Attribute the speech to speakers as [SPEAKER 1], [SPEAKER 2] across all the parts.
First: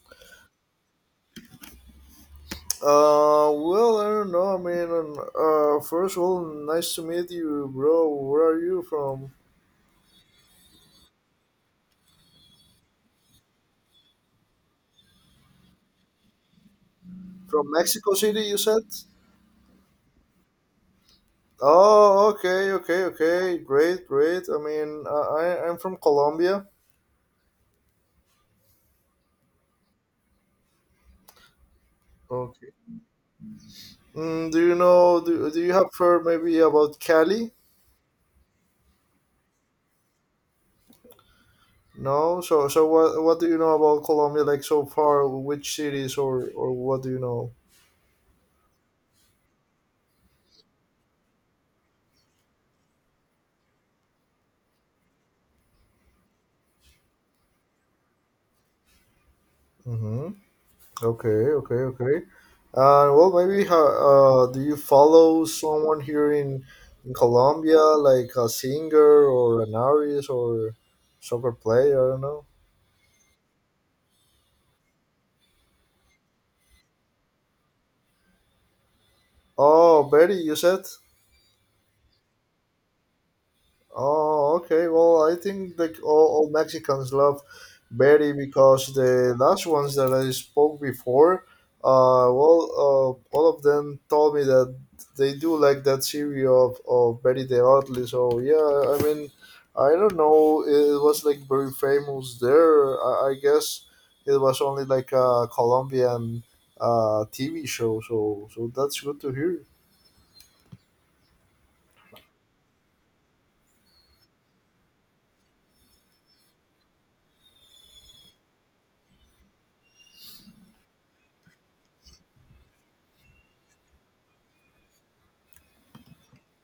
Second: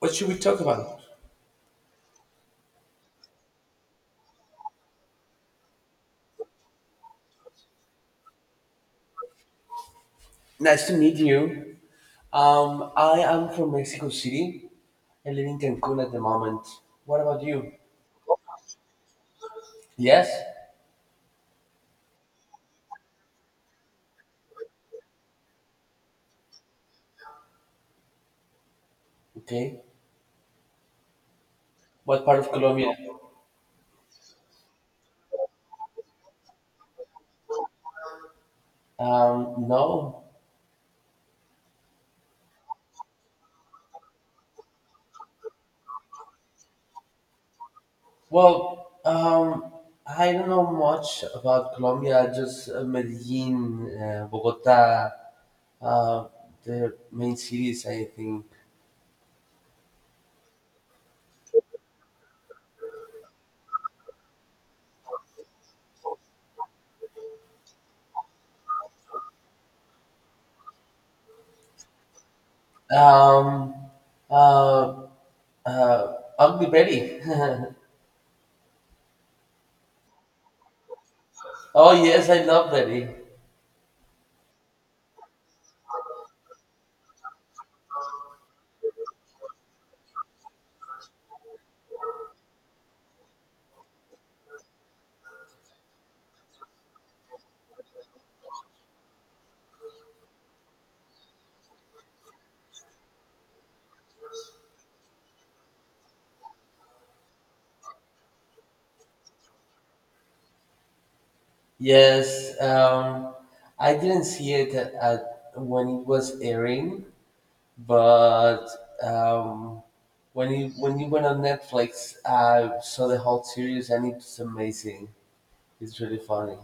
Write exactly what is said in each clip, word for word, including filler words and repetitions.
[SPEAKER 1] What should we talk about?
[SPEAKER 2] Uh, well, I don't know. I mean, uh, first of all, nice to meet you, bro. Where are you from?
[SPEAKER 1] Nice to meet you. Um, I am from Mexico City. I live in Cancun at the moment. What about
[SPEAKER 2] From
[SPEAKER 1] you?
[SPEAKER 2] Mexico City, you said?
[SPEAKER 1] Yes.
[SPEAKER 2] Oh, okay, okay, okay. Great, great. I mean, uh, I, I'm from Colombia.
[SPEAKER 1] Okay. What part of
[SPEAKER 2] Okay.
[SPEAKER 1] Colombia?
[SPEAKER 2] Mm, do you know? Do, do you have heard maybe about Cali?
[SPEAKER 1] Um, no.
[SPEAKER 2] No. So, so what? What do you know about Colombia? Like so far, which cities or or what do you know?
[SPEAKER 1] Well, um, I don't know much about Colombia. Just uh, Medellin, uh, Bogota, uh, the main cities, I think.
[SPEAKER 2] Mm-hmm. Okay, okay, okay. Uh, well, maybe ho- uh, do you follow someone here in in Colombia, like a singer or an artist or soccer player? I don't know.
[SPEAKER 1] Um, uh, uh, Ugly Betty.
[SPEAKER 2] Oh, Betty, you said.
[SPEAKER 1] Oh yes, I love Betty.
[SPEAKER 2] Oh, okay. Well, I think like all, all Mexicans love Betty because the last ones that I spoke before, uh, well, uh, all of them told me that they do like that series of, of Betty the ugly. So yeah, I mean, I don't know. It was like very famous there. I, I guess it was only like a Colombian uh, T V show. So so that's good to hear.
[SPEAKER 1] Yes, um, I didn't see it at, at when it was airing, but um, when it when it went on Netflix, I saw the whole series and it's amazing. It's really funny.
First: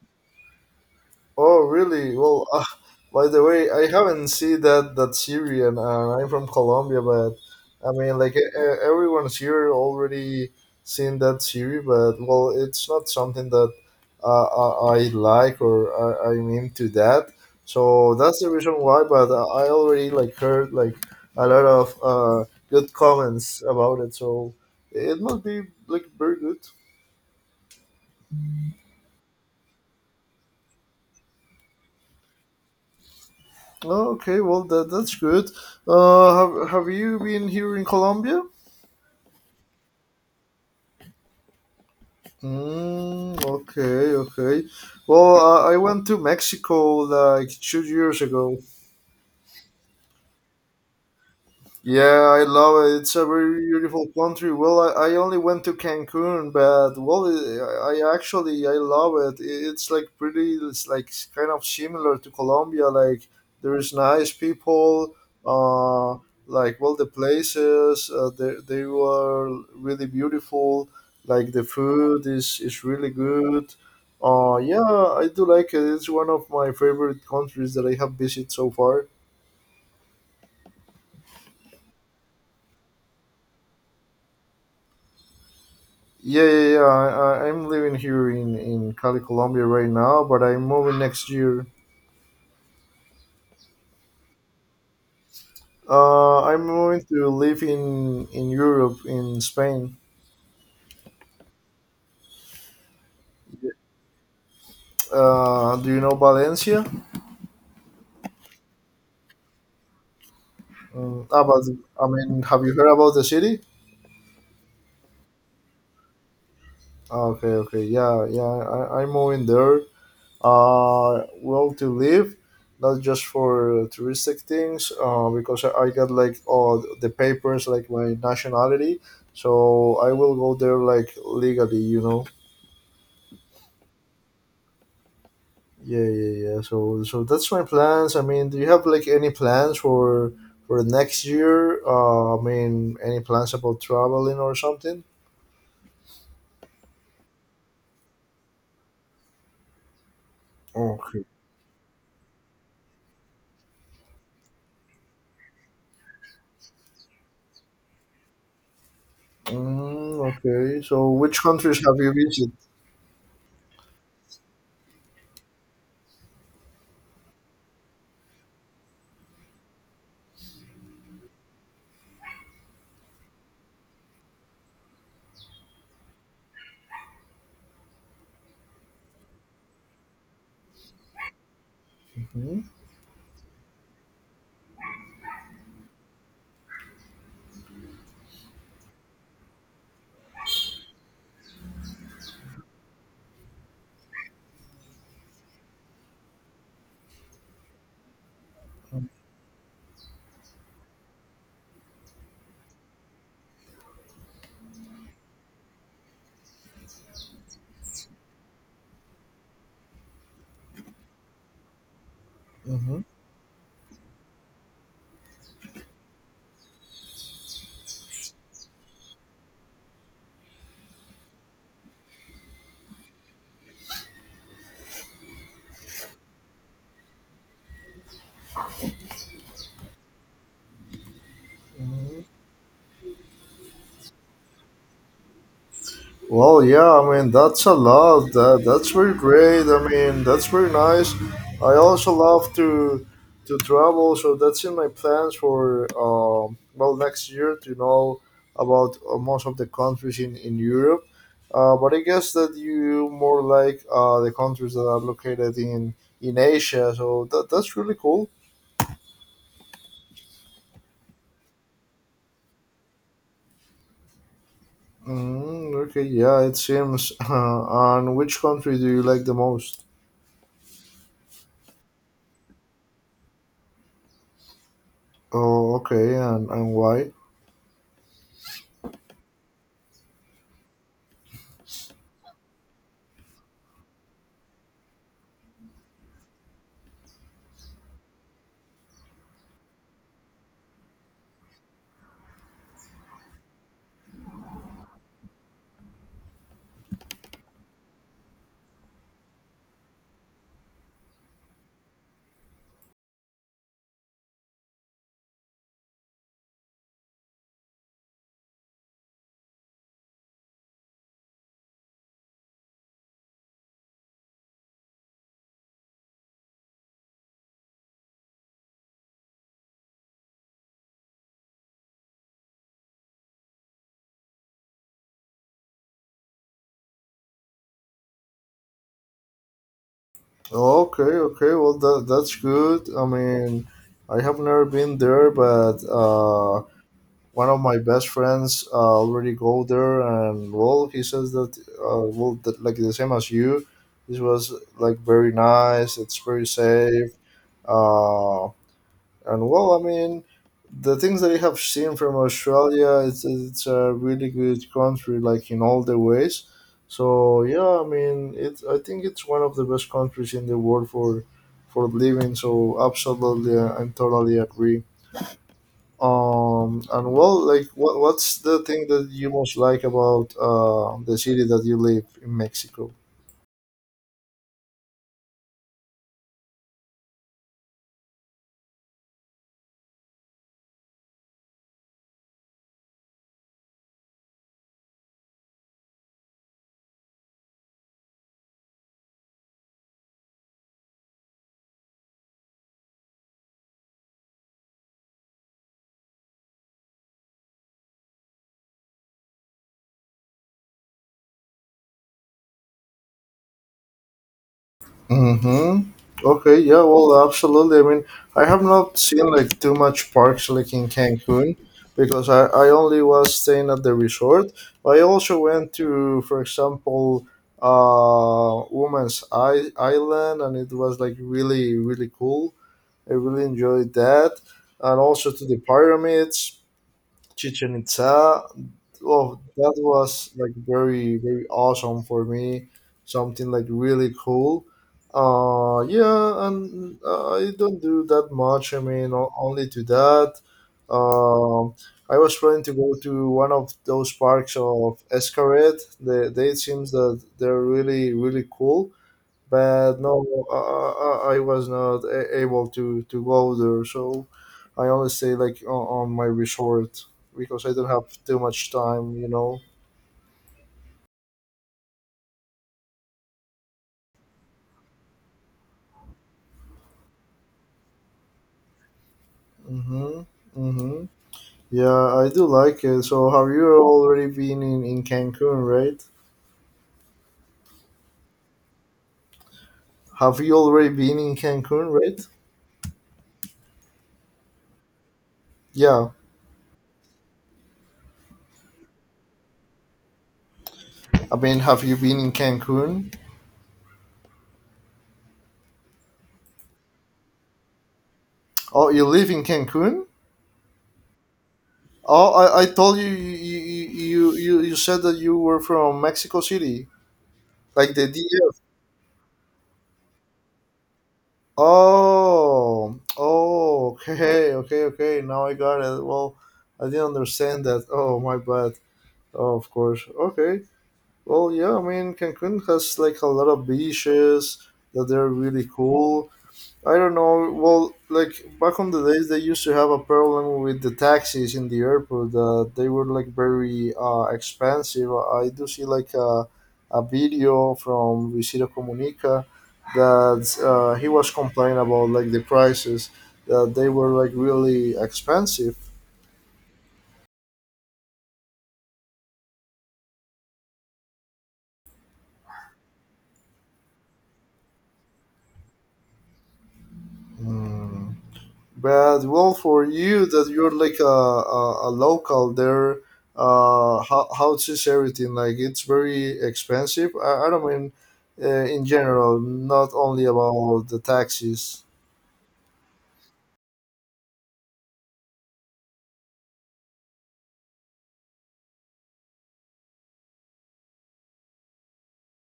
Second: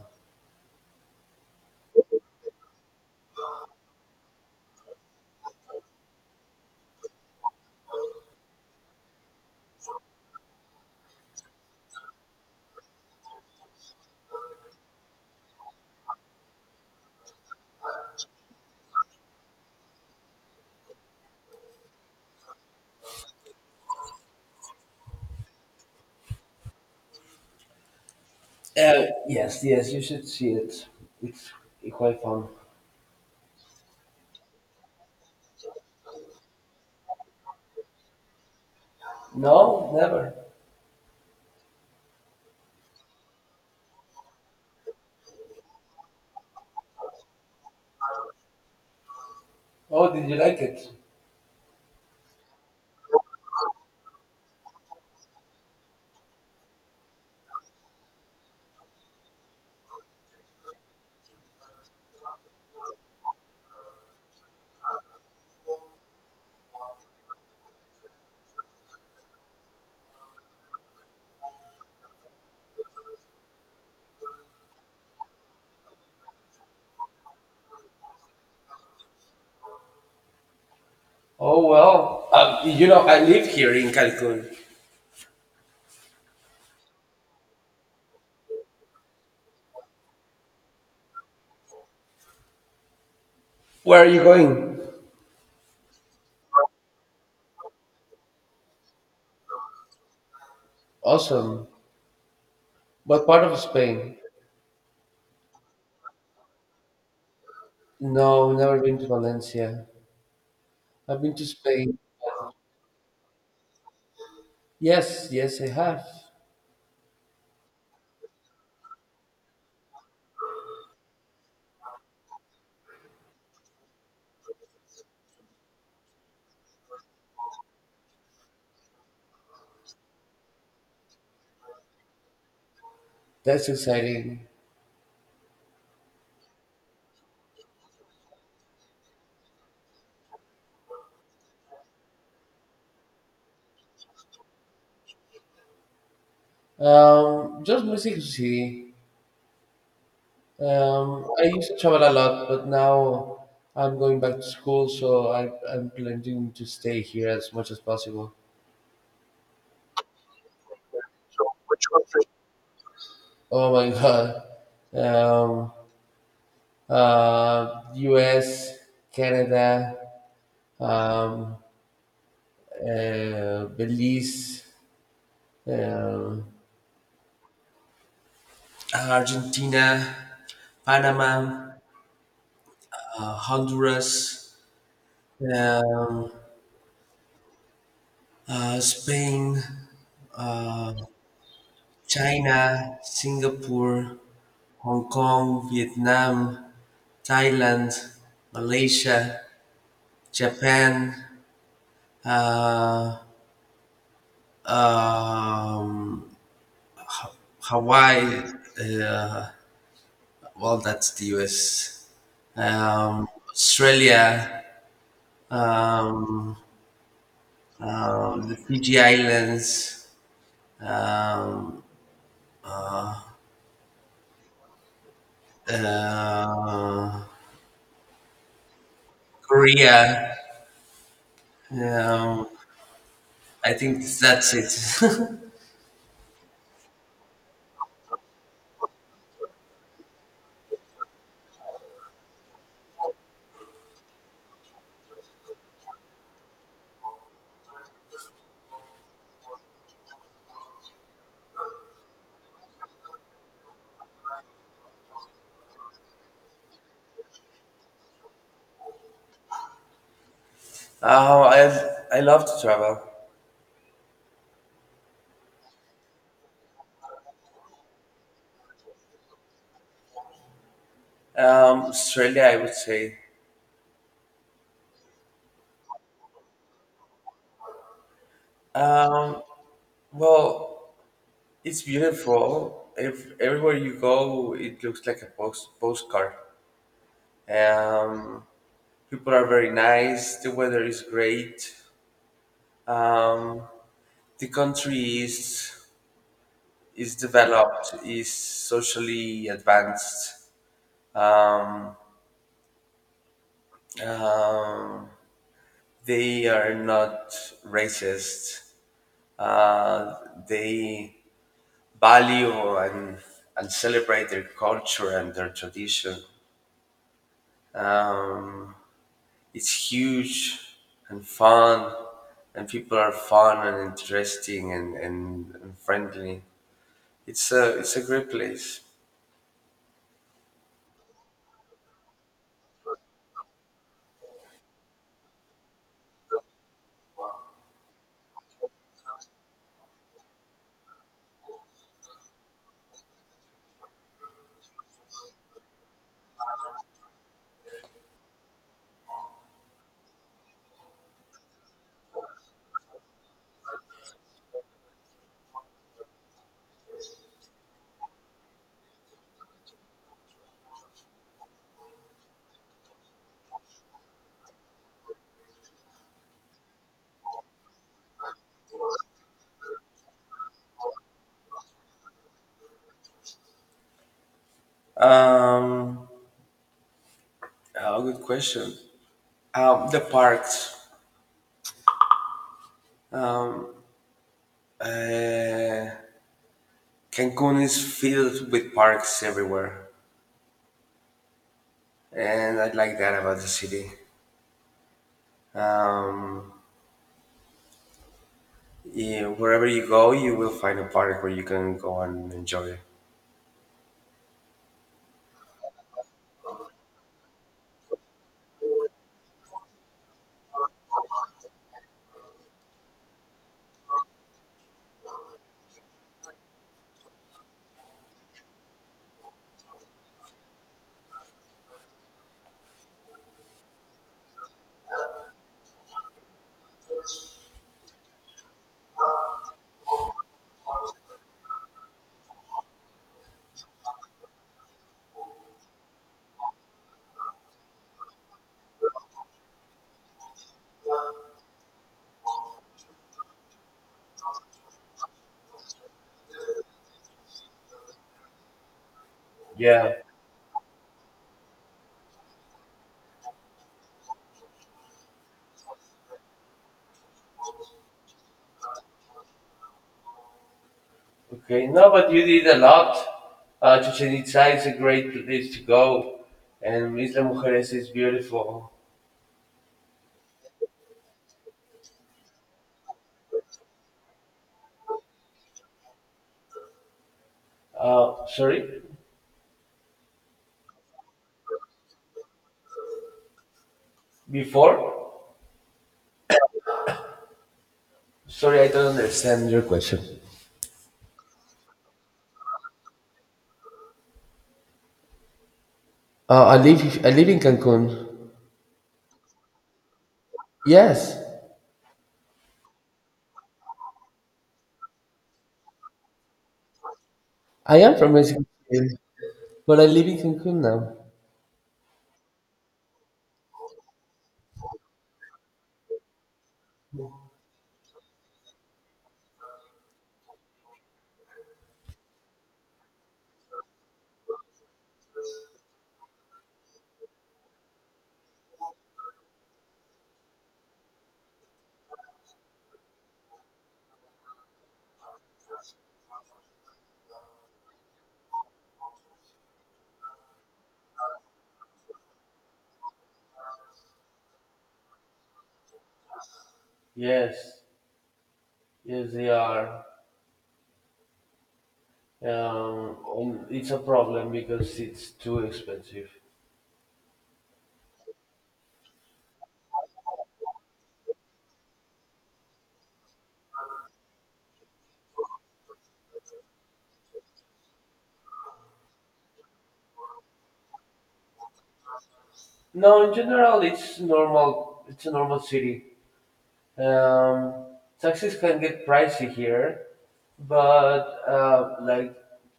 [SPEAKER 2] Oh, really? Well, uh, by the way, I haven't seen that that Syrian. Uh, I'm from Colombia, but I mean, like e- e- everyone's here already seen that series, but well, it's not something that uh, I, I like or I, I'm into that. So that's the reason why. But uh, I already like heard like a lot of uh, good comments about it. So it must be like very good.
[SPEAKER 1] Uh, yes, yes, you should see it. It's quite fun.
[SPEAKER 2] Okay, well that that's good. Uh, have have you been here in Colombia?
[SPEAKER 1] No, never.
[SPEAKER 2] Mm, okay, okay. Well, I I went to Mexico like two years ago.
[SPEAKER 1] Oh, did you like it?
[SPEAKER 2] Yeah, I love it. It's a very beautiful country. Well, I, I only went to Cancun, but well, I, I actually I love it. I- It's like pretty. It's like kind of similar to Colombia. Like there's nice people. Uh, like well, the places uh, they they were really beautiful. Like the food is is really good. Uh, yeah, I do like it. It's one of my favorite countries that I have visited so far.
[SPEAKER 1] Oh well, uh, you know I live here in Cancun.
[SPEAKER 2] Yeah, yeah, yeah. I, I- I'm living here in in Cali, Colombia right now, but I'm moving next year.
[SPEAKER 1] Where are you going?
[SPEAKER 2] Uh, I'm moving to live in in Europe, in Spain.
[SPEAKER 1] Awesome. What part of Spain?
[SPEAKER 2] Uh, do you know Valencia?
[SPEAKER 1] No, never been to Valencia. I've
[SPEAKER 2] Mm,
[SPEAKER 1] been
[SPEAKER 2] ah,
[SPEAKER 1] to
[SPEAKER 2] but
[SPEAKER 1] Spain.
[SPEAKER 2] I mean, have you heard about the city?
[SPEAKER 1] Yes, yes, I have.
[SPEAKER 2] Okay, okay, yeah, yeah. I, I'm moving there. Uh, well to live, not just for touristic things. Uh, because I, I got like all the papers, like my nationality, so I will go there like legally, you know.
[SPEAKER 1] That's exciting.
[SPEAKER 2] Yeah, yeah, yeah. So, so that's my plans. I mean, do you have like any plans for for next year? Uh, I mean, any plans about traveling or something?
[SPEAKER 1] Um, just Mexico City.
[SPEAKER 2] Okay.
[SPEAKER 1] Um, I used to travel a lot, but now I'm going back to school, so I, I'm planning to stay here as much as possible.
[SPEAKER 2] Mm, okay. So, which countries have you visited?
[SPEAKER 1] Oh my God. Um, uh, U S, Canada, um, uh, Belize, um, Argentina, Panama.
[SPEAKER 2] Mm-hmm.
[SPEAKER 1] uh, Honduras, um, uh, Spain, uh, China, Singapore, Hong Kong, Vietnam, Thailand, Malaysia, Japan, uh, um, Hawaii. Uh, well, that's the U S.
[SPEAKER 2] Mm-hmm.
[SPEAKER 1] Um, Australia, um, uh, the Fiji Islands, um, Uh, Korea.
[SPEAKER 2] Mm-hmm.
[SPEAKER 1] Um, I think that's it.
[SPEAKER 2] Well, yeah, I mean, that's a lot. That, that's very great. I mean, that's very nice. I also love to to travel, so that's in my plans for um, well next year to know about uh, most of the countries in in Europe. Uh, but I guess that you more like uh, the countries that are located in in Asia, so that that's really cool.
[SPEAKER 1] oh, I I love to travel.
[SPEAKER 2] Mm, okay, yeah, it seems. Uh, and which country do you like the most?
[SPEAKER 1] Um, Australia, I would say.
[SPEAKER 2] Oh, okay, and and why?
[SPEAKER 1] Um, well, it's beautiful. If everywhere you go, it looks like a post postcard. Um, People are very nice. The weather is great. Um, the country is is developed, is socially advanced. Um, Um, they are not racist. Uh, they value and, and celebrate their culture and their tradition. Um, it's huge and fun, and people are fun and interesting and, and, and friendly. It's a, it's a great place.
[SPEAKER 2] Okay, okay. Well, that that's good. I mean, I have never been there, but uh, one of my best friends uh, already go there, and well, he says that uh, well, that, like the same as you, this was like very nice. It's very safe. Uh. And well, I mean, the things that I have seen from Australia, it's, it's a really good country, like in all the ways. So yeah, I mean, it. I think it's one of the best countries in the world for for living. So absolutely, I- I'm totally agree. Um, and well, like, what what's the thing that you most like about uh, the city that you live in Mexico?
[SPEAKER 1] Um, oh, good question. Um, the parks. Um, uh, Cancun is filled with parks everywhere, and I like that about the city. Um, yeah, wherever you go, you will find a park where you can go and enjoy it.
[SPEAKER 2] Mm-hmm. Okay, yeah, well, absolutely. I mean, I have not seen like too much parks like in Cancun because I, I only was staying at the resort. I also went to, for example, uh, Woman's I- Island, and it was like really, really cool. I really enjoyed that. And also to the pyramids, Chichen Itza. Oh, that was like very very awesome for me, something like really cool. Uh yeah, and uh, i don't do that much. I mean o- only to that. um I was planning to go to one of those parks of escaret. They, they It seems that they're really really cool,
[SPEAKER 1] Yeah.
[SPEAKER 2] but no, I, I, I was not a- able to, to go there. So I only stay like on, on my resort because I don't have too much time, you know.
[SPEAKER 1] Okay. No, but you did a lot. Uh, Chichen Itza is a great place to go, and Isla Mujeres is beautiful.
[SPEAKER 2] Mhm. Mhm. Yeah, I do like it. So have you already been in, in Cancun, right?
[SPEAKER 1] Uh, sorry,
[SPEAKER 2] Have you already been in Cancun, right?
[SPEAKER 1] before?
[SPEAKER 2] Yeah.
[SPEAKER 1] Sorry, I don't understand your question.
[SPEAKER 2] I mean, have you been in Cancun?
[SPEAKER 1] Uh, I live I live in Cancun.
[SPEAKER 2] Oh, you live in Cancun?
[SPEAKER 1] Yes,
[SPEAKER 2] Oh, I, I told you you, you you you you said that you were from Mexico City,
[SPEAKER 1] I
[SPEAKER 2] like
[SPEAKER 1] am
[SPEAKER 2] the
[SPEAKER 1] from Mexico
[SPEAKER 2] D F.
[SPEAKER 1] City, but I live in Cancun now.
[SPEAKER 2] Oh, oh, okay, okay, okay. Now I got it. Well, I didn't understand that. Oh, my bad. Oh, of course. Okay. Well, yeah, I mean, Cancun has like a lot of beaches that they're really cool. I don't know. Well, like back on the days, they used to have a problem with the taxis in the airport. Uh, they were like very uh, expensive. I do see like a, a video from Visita Comunica that uh, he was complaining about like the prices that they were like really expensive.
[SPEAKER 1] Yes, yes, they are. Um, and it's a problem because it's too expensive.
[SPEAKER 2] Mm. But well, for you that you're like a, a, a local there, uh, how, how is everything? Like it's very expensive. I, I don't mean uh, in general, not only about the taxis.
[SPEAKER 1] No, in general, it's normal. It's a normal city. Um, Taxis can get pricey here, but uh, like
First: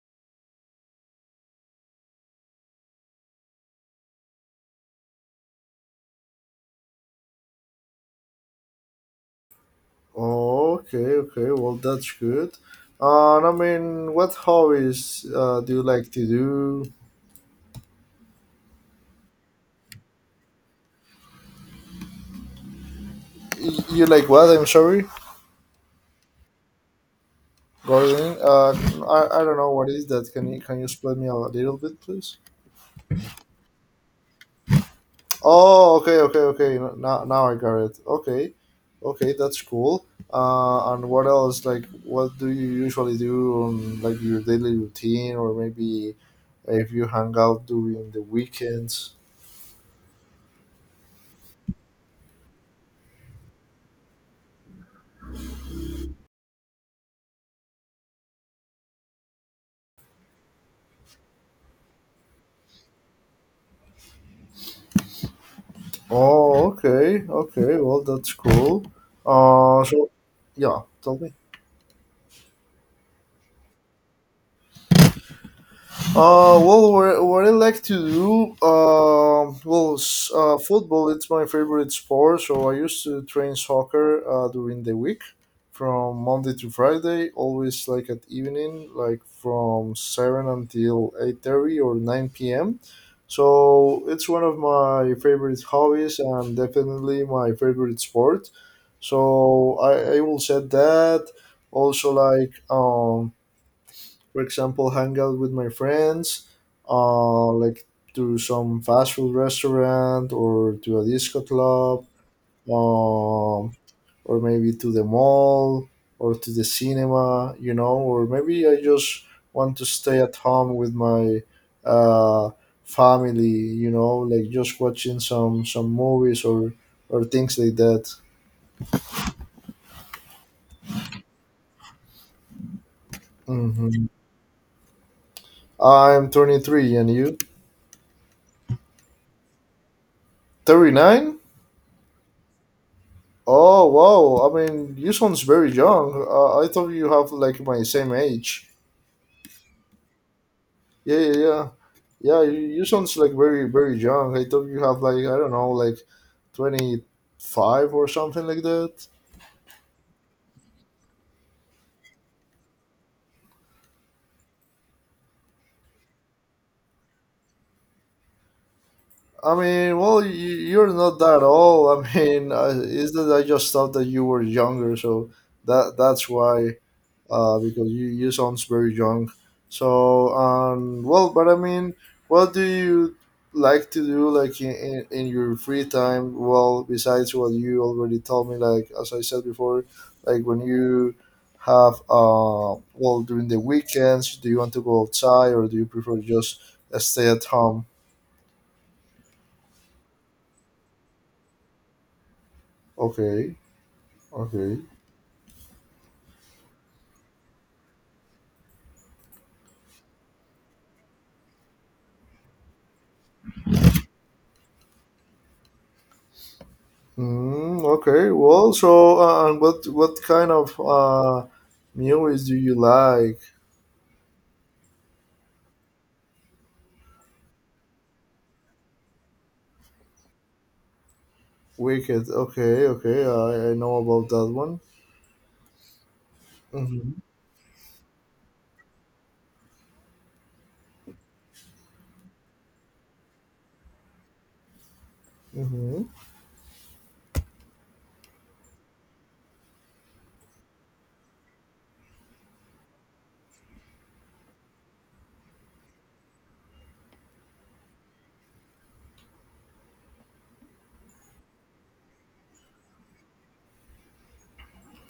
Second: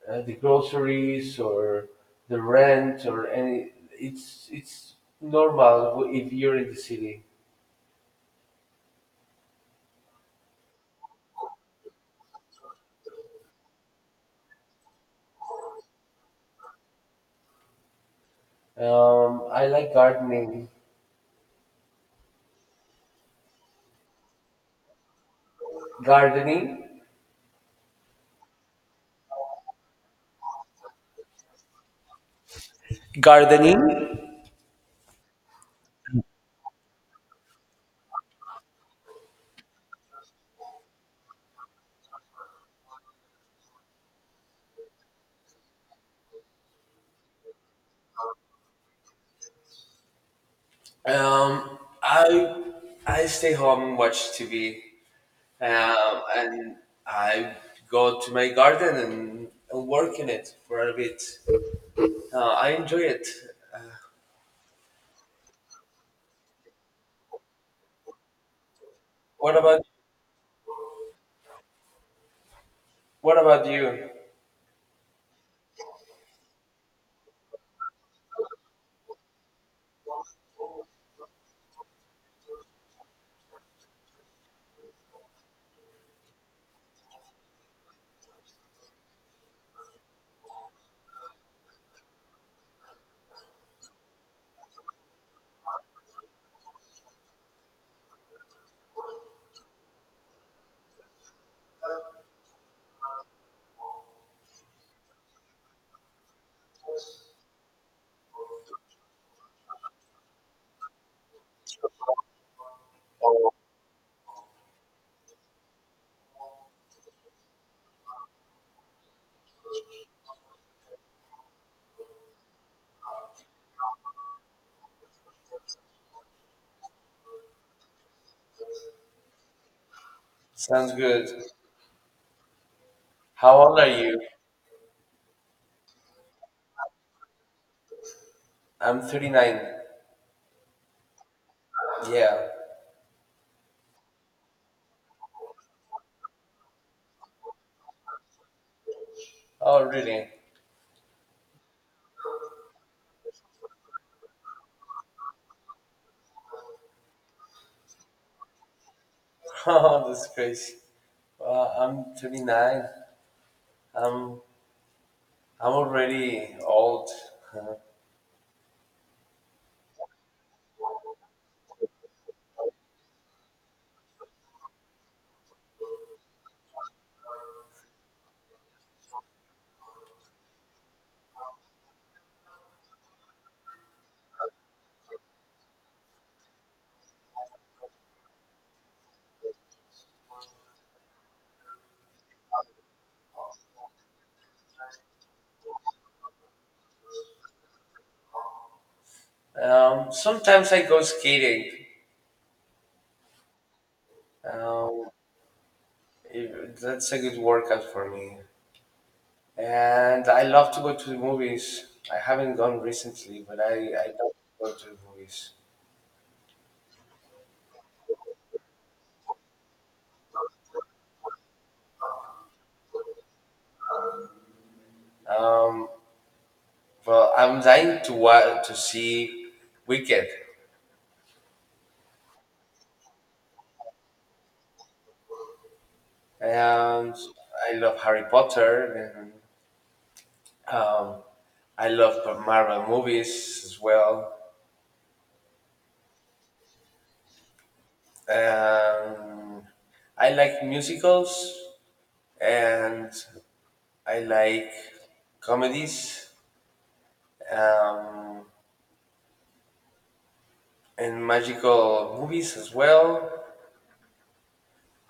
[SPEAKER 1] uh, the groceries or the rent or any, it's it's normal if you're in the city.
[SPEAKER 2] Okay, okay. Well, that's good. Uh, and I mean, what hobbies uh, do you like to do?
[SPEAKER 1] Um, I like gardening.
[SPEAKER 2] Y- You like what? I'm sorry,
[SPEAKER 1] Gardening.
[SPEAKER 2] gardening. Uh, I, I don't know what is that. Can you can you explain me a little bit, please?
[SPEAKER 1] Gardening?
[SPEAKER 2] Oh, okay, okay, okay. Now, now I got it. Okay, okay, that's cool. Uh, and what else? Like, what do you usually do on like your daily routine, or maybe if you hang out during the weekends?
[SPEAKER 1] Um, I I stay home and watch T V, um, and I go to my garden and, and work in it for a bit. Uh, I enjoy it.
[SPEAKER 2] Oh, okay, okay. Well, that's cool.
[SPEAKER 1] What about
[SPEAKER 2] Uh, so yeah, tell me.
[SPEAKER 1] what about you?
[SPEAKER 2] Uh, well, what, what I like to do, uh, well, s- uh, football, it's my favorite sport. So I used to train soccer uh, during the week from Monday to Friday, always like at evening, like from seven until eight thirty or nine p m. So it's one of my favorite hobbies and definitely my favorite sport. So I, I will say that also like, um, for example, hang out with my friends, uh, like to some fast food restaurant or to a disco club, um, or maybe to the mall or to the cinema, you know, or maybe I just want to stay at home with my uh, family, you know, like just watching some some movies or or things like that.
[SPEAKER 1] Sounds good. How old are
[SPEAKER 2] hmm
[SPEAKER 1] you?
[SPEAKER 2] I'm twenty-three, and you?
[SPEAKER 1] I'm thirty-nine.
[SPEAKER 2] thirty-nine?
[SPEAKER 1] Yeah.
[SPEAKER 2] Oh wow! I mean, you sounds very young. Uh, I thought you have like my same age.
[SPEAKER 1] Oh, really?
[SPEAKER 2] Yeah, yeah, yeah, yeah. You, you sounds like very, very young. I thought you have like I don't know, like twenty-five or something like that.
[SPEAKER 1] Oh, that's crazy. Uh, I'm thirty-nine. I'm I'm already old.
[SPEAKER 2] I mean, well, you, you're not that old. I mean, uh, is that I just thought that you were younger, so that that's why. Uh, because you, you sounds very young. So, um, well, but I mean, what do you like to do, like in, in, in your free time? Well, besides what you already told me, like as I said before, like when you have, uh, well, during the weekends, do you want to go outside or do you prefer just stay at home?
[SPEAKER 1] Um, sometimes I go skating.
[SPEAKER 2] Okay, okay.
[SPEAKER 1] Um, It- That's a good workout for me. And I love to go to the movies. I haven't gone recently, but I, I love to go to the movies.
[SPEAKER 2] Mm, okay. Well, so uh, and what what kind of uh, music do you like?
[SPEAKER 1] Um, well, I'm dying to wa- to see Wicked,
[SPEAKER 2] Wicked. Okay, okay. I, I know about that one. Mm-hmm.
[SPEAKER 1] and I love Harry Potter, and um, I love Marvel movies as well.
[SPEAKER 2] Mm-hmm.
[SPEAKER 1] Um, I like musicals, and I like comedies. um, and magical movies as well.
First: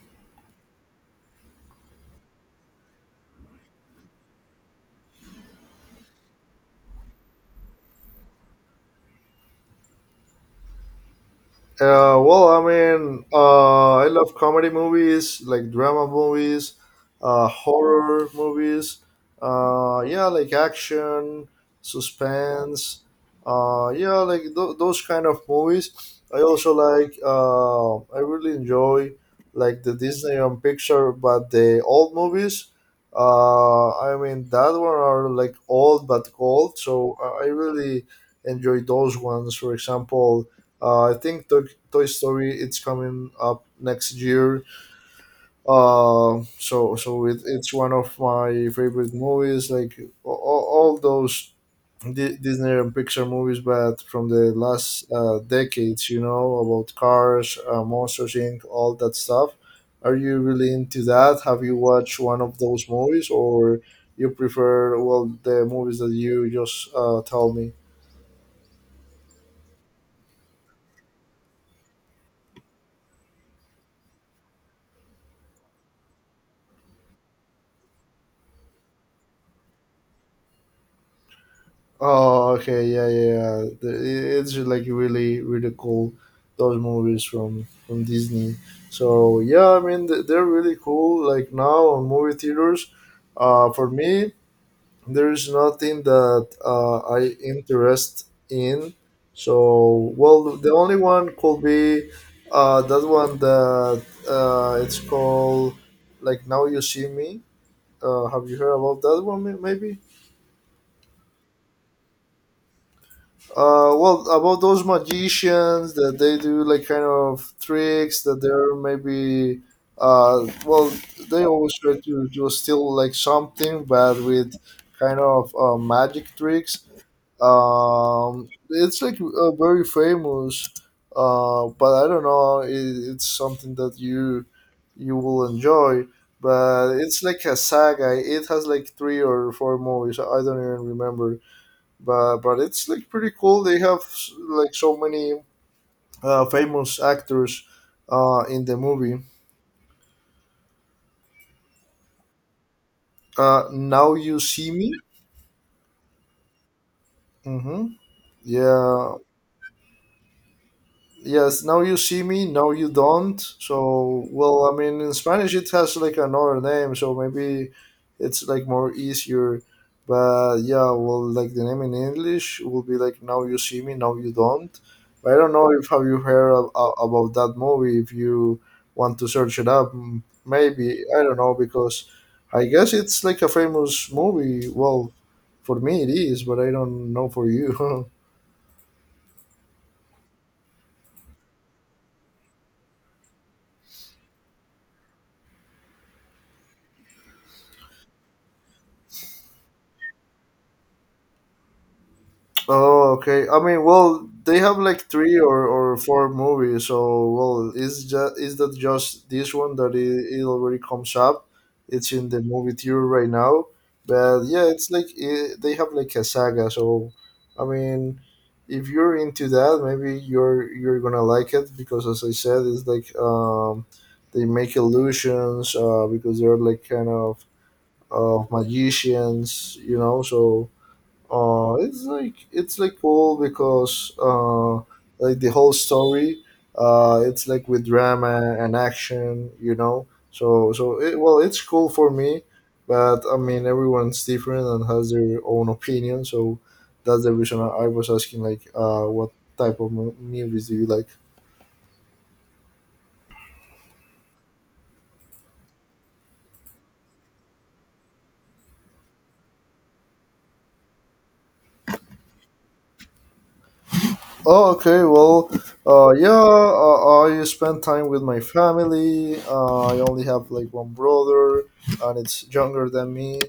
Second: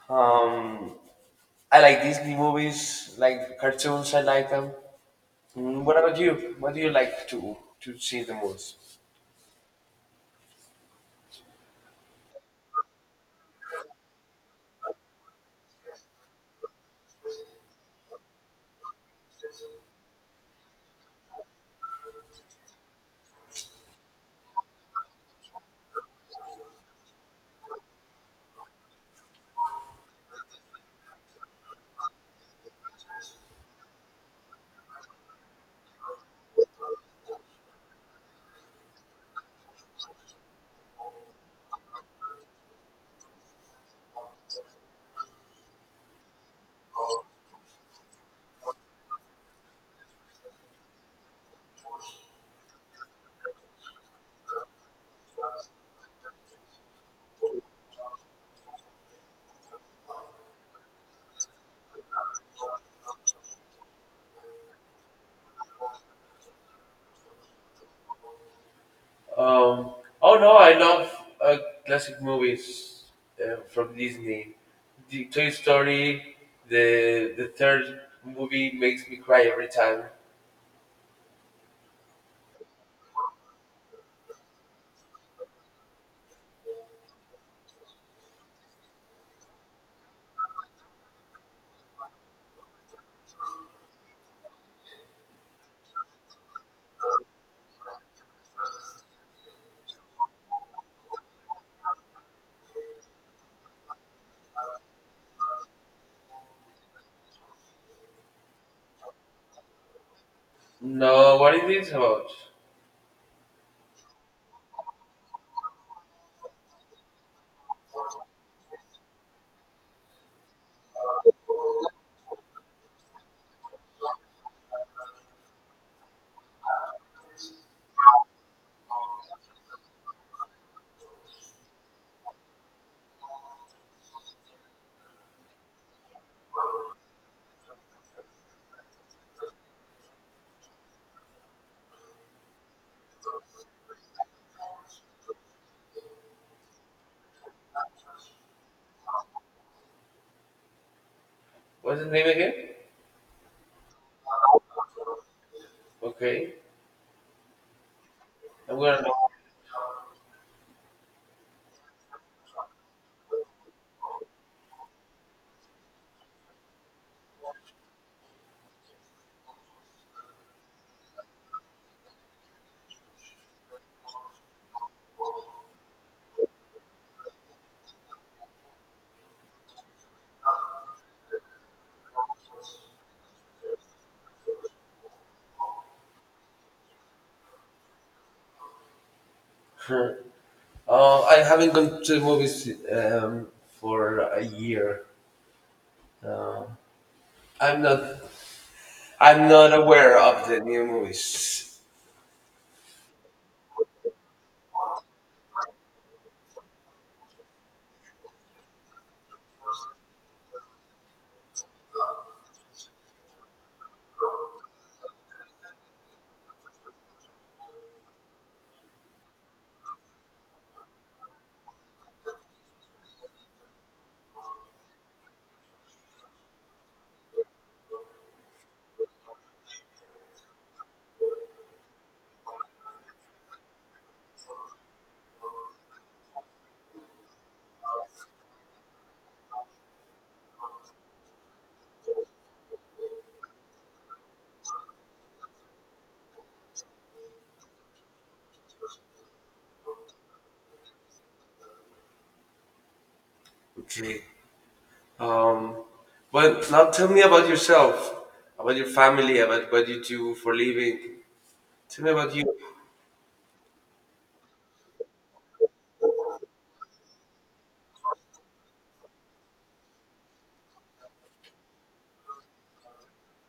[SPEAKER 1] Um, I like Disney movies, like cartoons. I like them. Mm, what about you? What do you like to to see the most?
[SPEAKER 2] Uh, well, I mean, uh, I love comedy movies, like drama movies, uh, horror movies. Uh, yeah, like action, suspense. Uh, yeah, like th- those kind of movies. I also like. Uh, I really enjoy like the Disney and Pixar, but the old movies. Uh, I mean, that one are like old but gold. So I I really enjoy those ones. For example. Uh, I think Toy Toy Story. It's coming up next year. Uh, so so it, it's one of my favorite movies. Like all, all those Di- Disney and Pixar movies, but from the last uh, decades, you know about Cars, uh, Monsters Inc, all that stuff. Are you really into that? Have you watched one of those movies, or you prefer well the movies that you just uh, tell me?
[SPEAKER 1] Um, oh no, I love uh, classic movies uh, from Disney. The Toy Story, the the third movie makes me cry every time.
[SPEAKER 2] Oh, okay, yeah, yeah. Yeah. The- It's like really, really cool. Those movies from from Disney. So yeah, I mean th- they're really cool. Like now on movie theaters, uh, for me there is nothing that uh, I interest in. So well, the only one could be uh, that one that uh, it's called like Now You See Me. Uh, have you heard about that one? may- Maybe.
[SPEAKER 1] No, what is this about?
[SPEAKER 2] Uh, well, about those magicians that they do like kind of tricks that they're maybe, uh, well, they always try to, to steal like something, but with kind of uh, magic tricks. Um, it's like uh, very famous, uh, but I don't know. It, it's something that you you will enjoy, but it's like a saga. It has like three or four movies. I don't even remember, but but it's like pretty cool. They have like so many uh, famous actors uh, in the movie.
[SPEAKER 1] What's the name again?
[SPEAKER 2] Uh, Now You See Me.
[SPEAKER 1] Okay,
[SPEAKER 2] Hmm.
[SPEAKER 1] I'm gonna
[SPEAKER 2] Yeah, yes, Now You See Me, Now You Don't. So well, I mean in Spanish it has like another name, so maybe it's like more easier. But yeah, well, like the name in English will be like Now You See Me, Now You Don't. But I don't know if have you heard a- a- about that movie, if you want to search it up, m- maybe. I don't know because I guess it's like a famous movie. Well, for me it is, but I don't know for you.
[SPEAKER 1] know. Uh, I haven't gone to movies um, for a year. Uh, I'm not. I'm not aware of the new movies.
[SPEAKER 2] Oh, okay. I mean, well, they have like three or, or four movies. So, well, is just is that just this one that it, it already comes up? It's in the movie theater right now. But yeah, it's like it, they have like a saga. So, I mean, if you're into that, maybe you're you're gonna like it because, as I said, it's like um, they make illusions uh, because they're like kind of uh magicians, you know. So uh, it's like it's like cool because uh, like the whole story, uh, it's like with drama and action, you know. So so it, well, it's cool for me, but I mean everyone's different and has their own opinion. So that's the reason I I was asking like, uh, what type of mo- movies do you like?
[SPEAKER 1] Okay. Um, but now tell me about yourself, about your family, about what you do for living. Tell me about you.
[SPEAKER 2] Oh, okay. Well, uh, yeah, uh, I spend time with my family. Uh, I only have like one brother, and it's younger than me.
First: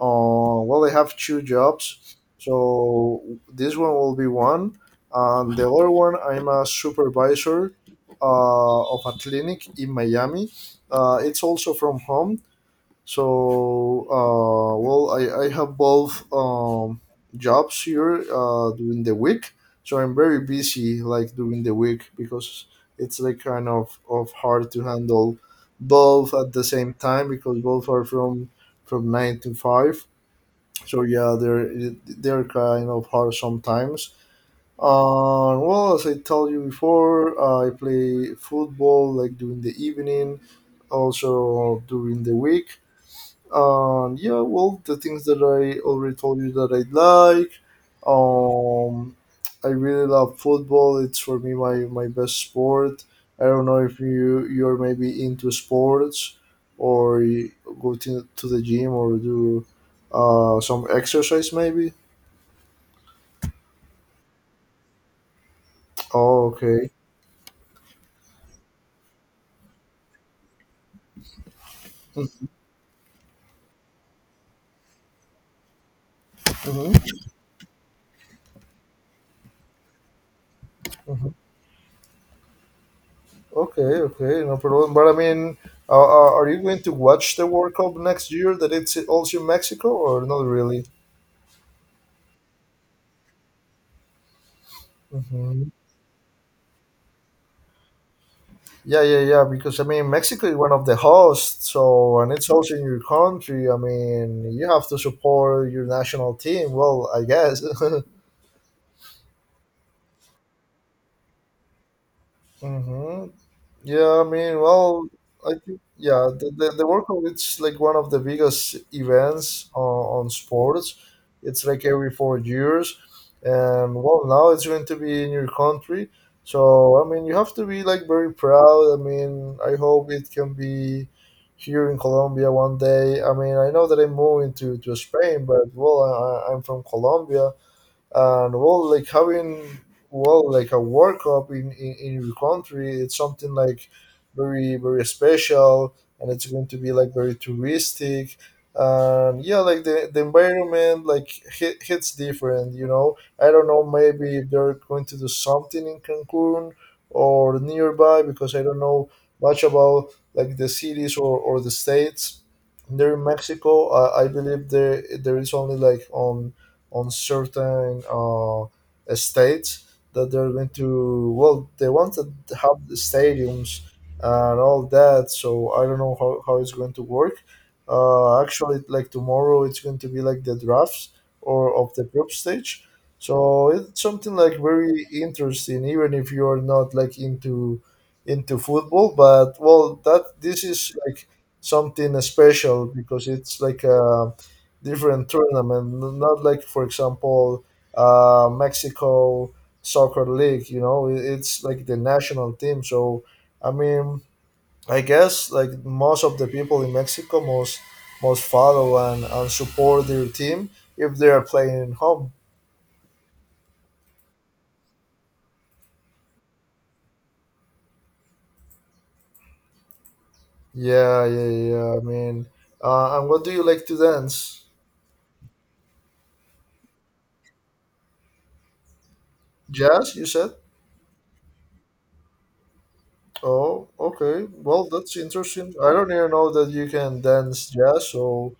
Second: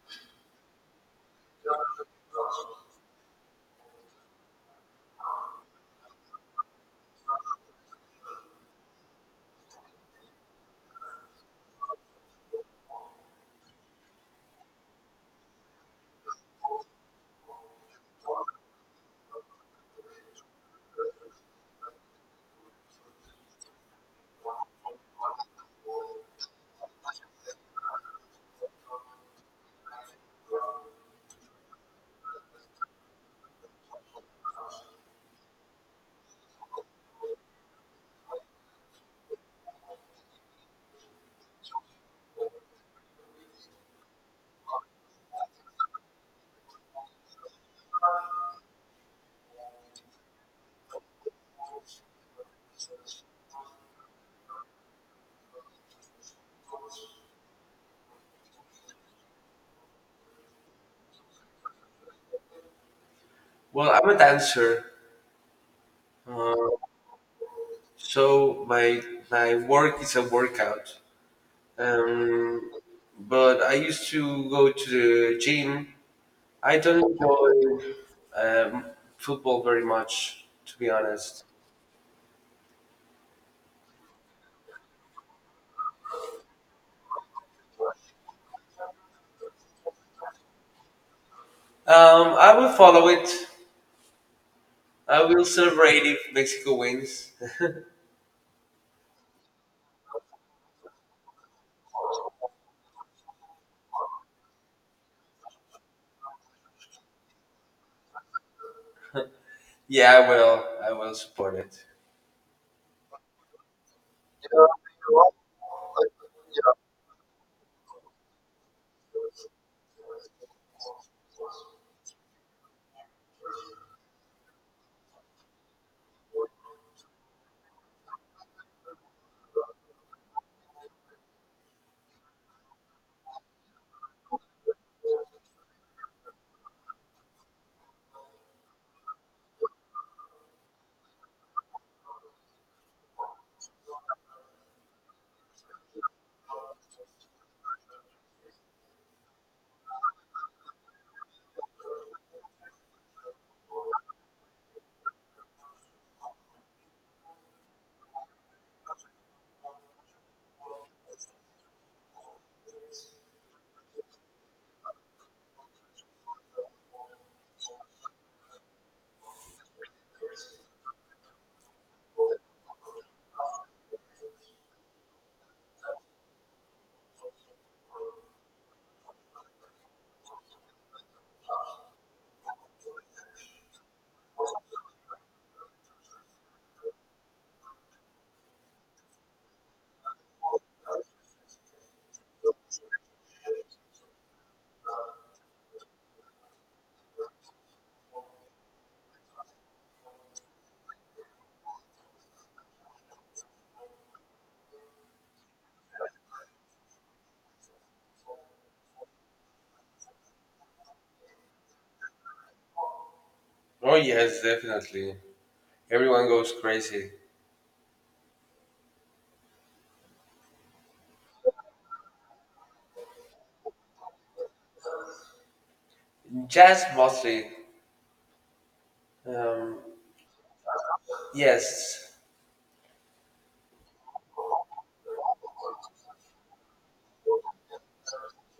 [SPEAKER 2] Uh, well, I have two jobs, so this one will be one, and the other one I'm a supervisor uh, of a clinic in Miami. Uh, it's also from home, so, uh, well, I, I have both um, jobs here uh, during the week. So I'm very busy like during the week because it's like kind of, of hard to handle both at the same time because both are from from nine to five. So yeah, they're they're kind of hard sometimes. Uh, well, as I told you before, I play football like during the evening, also during the week um, yeah, well, the things that I already told you that I like. Um, I really love football. It's for me my, my best sport. I don't know if you you're maybe into sports or you go to, to the gym or do uh, some exercise maybe.
[SPEAKER 1] Well, I'm a dancer,
[SPEAKER 2] Oh,
[SPEAKER 1] uh,
[SPEAKER 2] okay.
[SPEAKER 1] so my my work is a workout. Um, but I used to go to the gym. I
[SPEAKER 2] Hmm.
[SPEAKER 1] don't enjoy um, football very much, to be
[SPEAKER 2] Hmm.
[SPEAKER 1] honest.
[SPEAKER 2] Okay, okay, no problem. But I mean, uh, uh, are you going to watch the World Cup next year that it's also in Mexico or not really?
[SPEAKER 1] Um, I will follow it. I will
[SPEAKER 2] Mhm.
[SPEAKER 1] celebrate if Mexico wins.
[SPEAKER 2] Yeah, yeah, yeah. Because I mean, Mexico is one of the hosts, so and it's also in your country. I mean, you have to support your national team. Well, I guess.
[SPEAKER 1] Yeah, I will. I will support it.
[SPEAKER 2] Hmm. Yeah, I mean, well, I think yeah, the, the, the World Cup it's like one of the biggest events on, on sports. It's like every four years, and well, now it's going to be in your country. So I mean, you have to be like very proud. I mean, I hope it can be here in Colombia one day. I mean, I know that I'm moving to, to Spain, but well, I, I- I'm from Colombia, and well, like having well, like a world cup in, in in your country, it's something like very very special, and it's going to be like very touristic. And yeah, like the, the environment, like hit, hits different you know I don't know, maybe if they're going to do something in Cancun or nearby, because I don't know much about like the cities or, or the states there in Mexico. uh, I believe there there is only like on on certain uh, states that they're going to, well, they wanted to have the stadiums and all that. So I don't know how, how it's going to work. Uh, actually, like tomorrow it's going to be like the drafts or of the group stage, so it's something like very interesting even if you're not like into into football, but well, that this is like something special because it's like a different tournament, not like, for example, uh, Mexico soccer league. You know, It- it's like the national team. So I mean, I guess like most of the people in Mexico most most follow and, and support their team if they are playing at home.
[SPEAKER 1] Oh yes, definitely. Everyone goes crazy.
[SPEAKER 2] Yeah, yeah, yeah. I mean, uh, and what do you like to dance?
[SPEAKER 1] Jazz mostly. Um,
[SPEAKER 2] Jazz, you said.
[SPEAKER 1] yes.
[SPEAKER 2] Oh, okay. Well, that's interesting. I don't even know that you can dance jazz, so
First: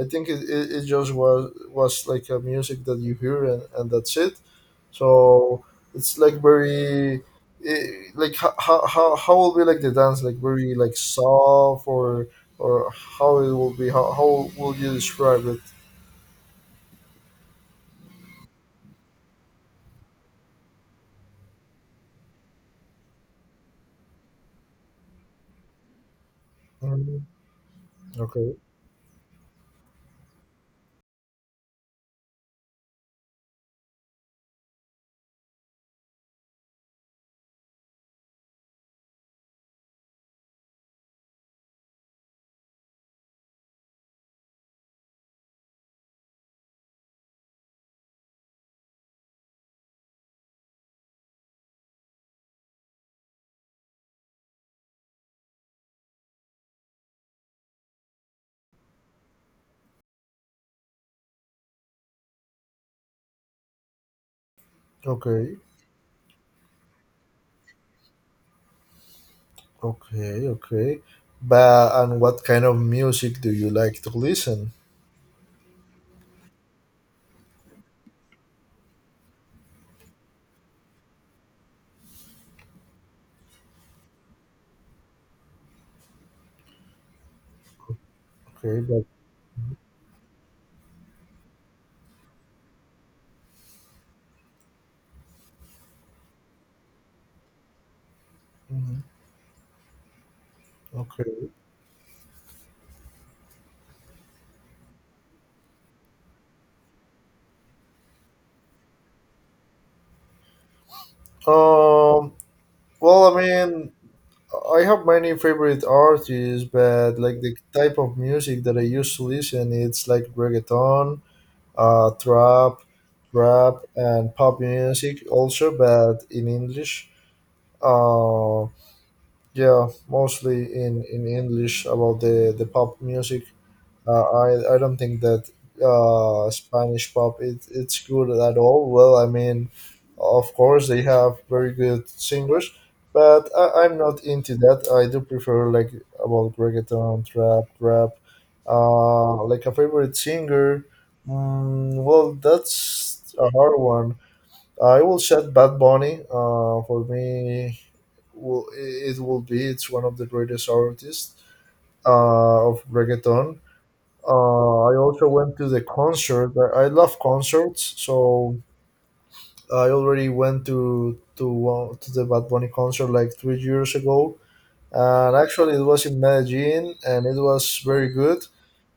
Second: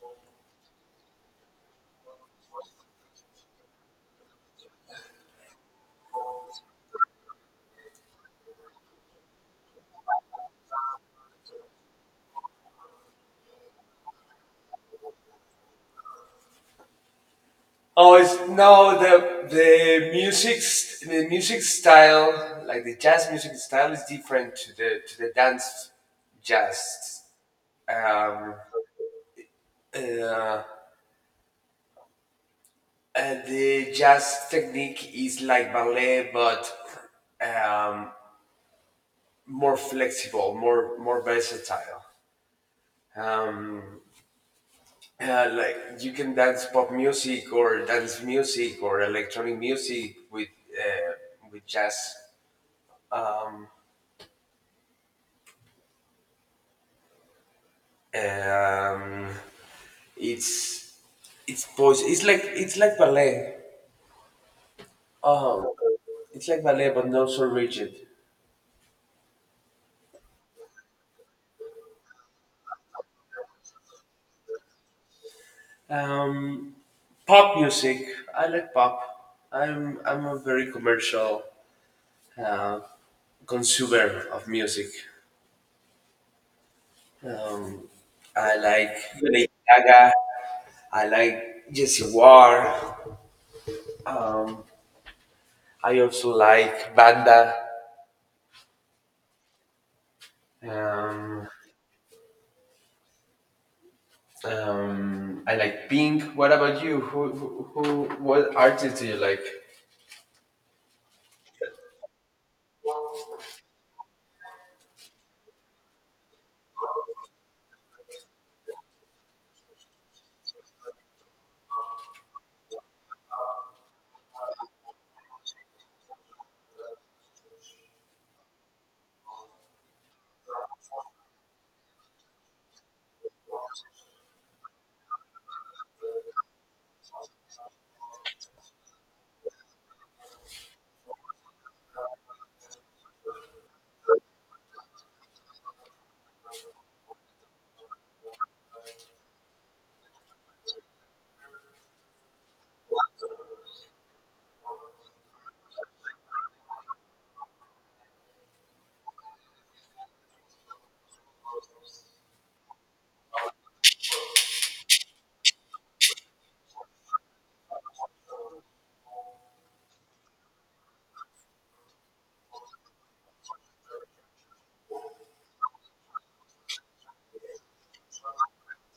[SPEAKER 2] I think it, it, it just was was like a music that you hear, and, and that's it. So it's like very eh, like how, how how how will be like the dance, like very like soft or or how it will be, how, how will you describe it?
[SPEAKER 1] Oh, it's no the the music st- the music style, like the jazz music style, is different to the to the dance jazz.
[SPEAKER 2] Mm,
[SPEAKER 1] Um,
[SPEAKER 2] okay,
[SPEAKER 1] Uh, and the jazz technique is like ballet, but um, more flexible, more more versatile. Um, uh, like you can dance pop music or dance music or electronic music with uh, with jazz. Um, it's it's pos- It's like it's like ballet.
[SPEAKER 2] okay,
[SPEAKER 1] Oh, it's like ballet, but not so rigid.
[SPEAKER 2] okay, okay. But and what kind of music do you like to listen?
[SPEAKER 1] Um, Pop music. I like pop. I'm I'm a very commercial uh, consumer of music. Um, I
[SPEAKER 2] Okay,
[SPEAKER 1] like
[SPEAKER 2] but.
[SPEAKER 1] Lady Gaga. I like Jesse Ware. Um, I also like Banda.
[SPEAKER 2] Mhm. Okay.
[SPEAKER 1] Um, um, I like Pink. What about you? Who, who, who What artists do you like?
[SPEAKER 2] Um. Well, I mean, I have many favorite artists, but like the type of music that I used to listen, it's like reggaeton, uh, trap, rap, and pop music also, but in English. Uh, yeah, mostly in in English about the the pop music. Uh, I I don't think that uh, Spanish pop it, it's good at all. Well, I mean, of course they have very good singers, but I, I'm not into that. I do prefer like about reggaeton, trap, rap. Uh, like a favorite singer. Mm, well, that's a hard one. I will shout Bad Bunny. Uh, for me, will it it will be it's one of the greatest artists uh, of reggaeton. uh, I also went to the concert. I I love concerts, so I already went to to one to the Bad Bunny concert like three years ago, and actually it was in Medellin, and it was very good.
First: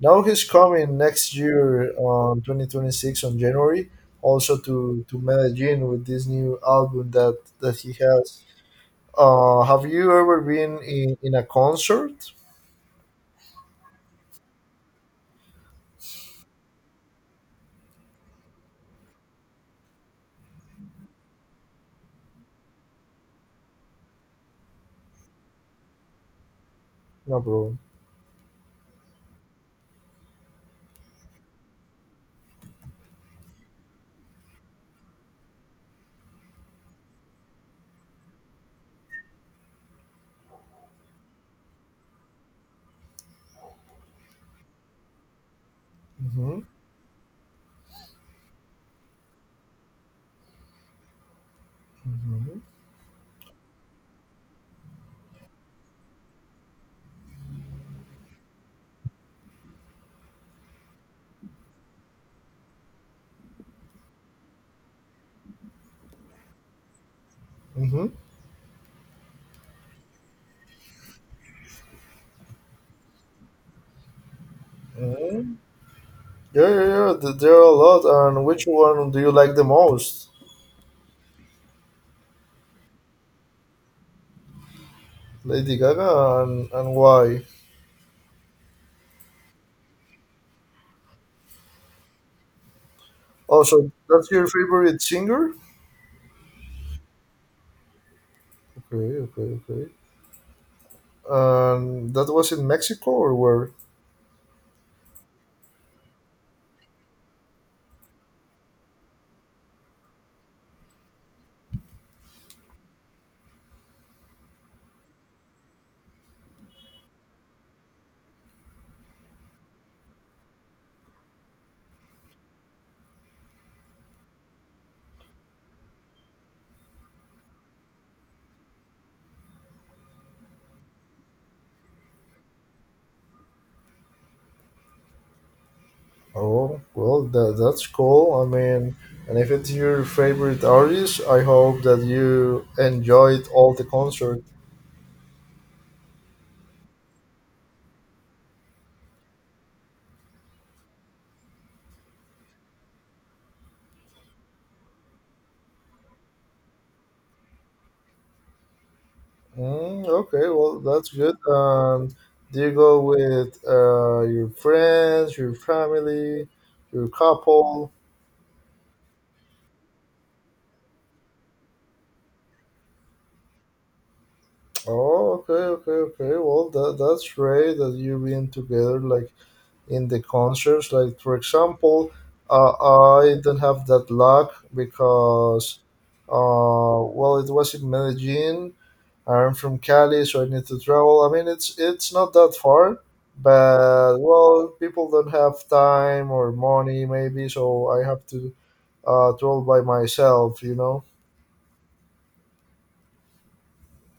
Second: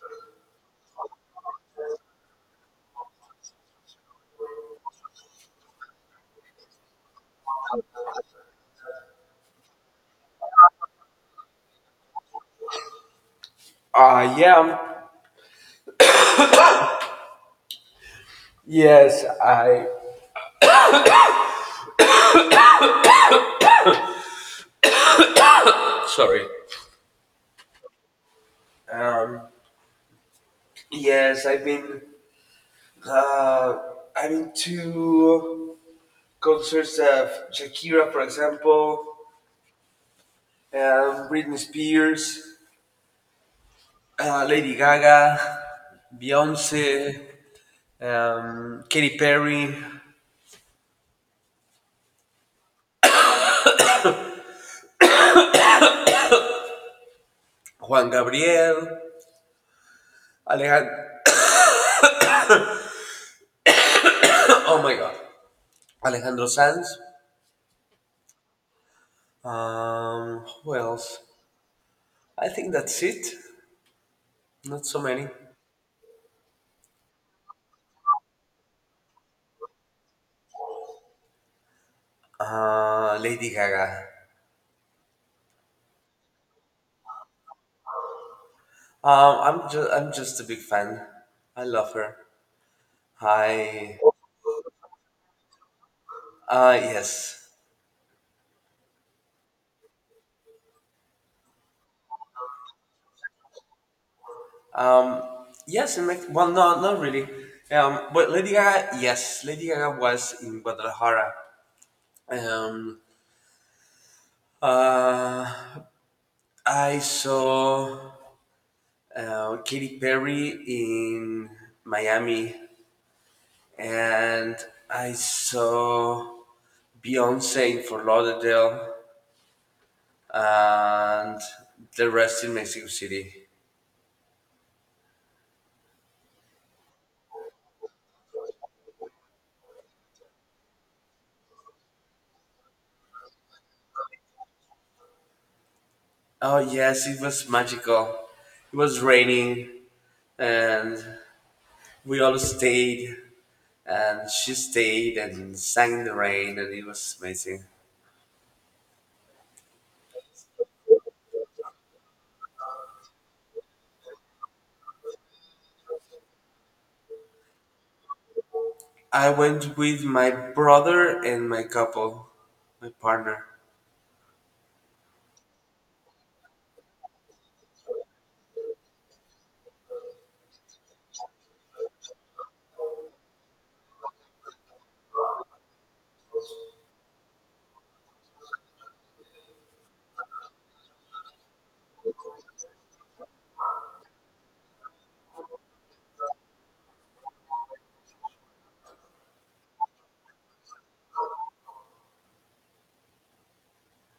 [SPEAKER 2] Now he's coming next year on twenty twenty six on January, also to to Medellin with this new album that that he has. Uh, have you ever been in, in a concert?
[SPEAKER 1] Uh, yeah. Yes, I. Sorry.
[SPEAKER 2] No, bro.
[SPEAKER 1] Um, yes, I've been Uh, I've been to concerts of Shakira, for example, um, Britney Spears, uh, Lady Gaga,
[SPEAKER 2] Mm-hmm.
[SPEAKER 1] Beyonce, um, Katy Perry,
[SPEAKER 2] Mm-hmm.
[SPEAKER 1] Juan Gabriel, Alejandro. Oh my God, Alejandro Sanz.
[SPEAKER 2] Mm-hmm.
[SPEAKER 1] Um, who else? I think that's it. Not so many.
[SPEAKER 2] Mm-hmm. Yeah, yeah, yeah. th- There are a lot. And which one do you like the most?
[SPEAKER 1] Uh, Lady Gaga.
[SPEAKER 2] Lady Gaga, and, and why?
[SPEAKER 1] Um, I'm just I'm just a big fan. I love her.
[SPEAKER 2] Oh, so
[SPEAKER 1] I.
[SPEAKER 2] that's your favorite singer?
[SPEAKER 1] Uh, yes.
[SPEAKER 2] Okay, okay, okay. And that was in Mexico or where?
[SPEAKER 1] Um, yes, in Mexico. Well, no, not really. Um, but Lady Gaga, yes, Lady Gaga was in Guadalajara. Um, uh, I saw uh, Katy Perry in Miami, and I saw Beyonce in Fort Lauderdale, and the rest in Mexico City.
[SPEAKER 2] Oh, well, that, that's cool. I mean, and if it's your favorite artist, I hope that you enjoyed all the concert.
[SPEAKER 1] Oh yes, it was magical. It was raining, and we all stayed and she stayed and sang in the rain and it was amazing.
[SPEAKER 2] Mm, okay, well, that's good. Um, do you go with uh, your friends, your family, your couple?
[SPEAKER 1] I went with my brother and my couple, my partner.
[SPEAKER 2] Oh, okay, okay, okay. Well, that that's great that you've been together like in the concerts. Like for example, uh, I do not have that luck because, uh, well, it was in Medellin. I'm from Cali, so I need to travel. I mean, it's it's not that far, but well, people don't have time or money maybe, so I have to uh travel by myself. You know.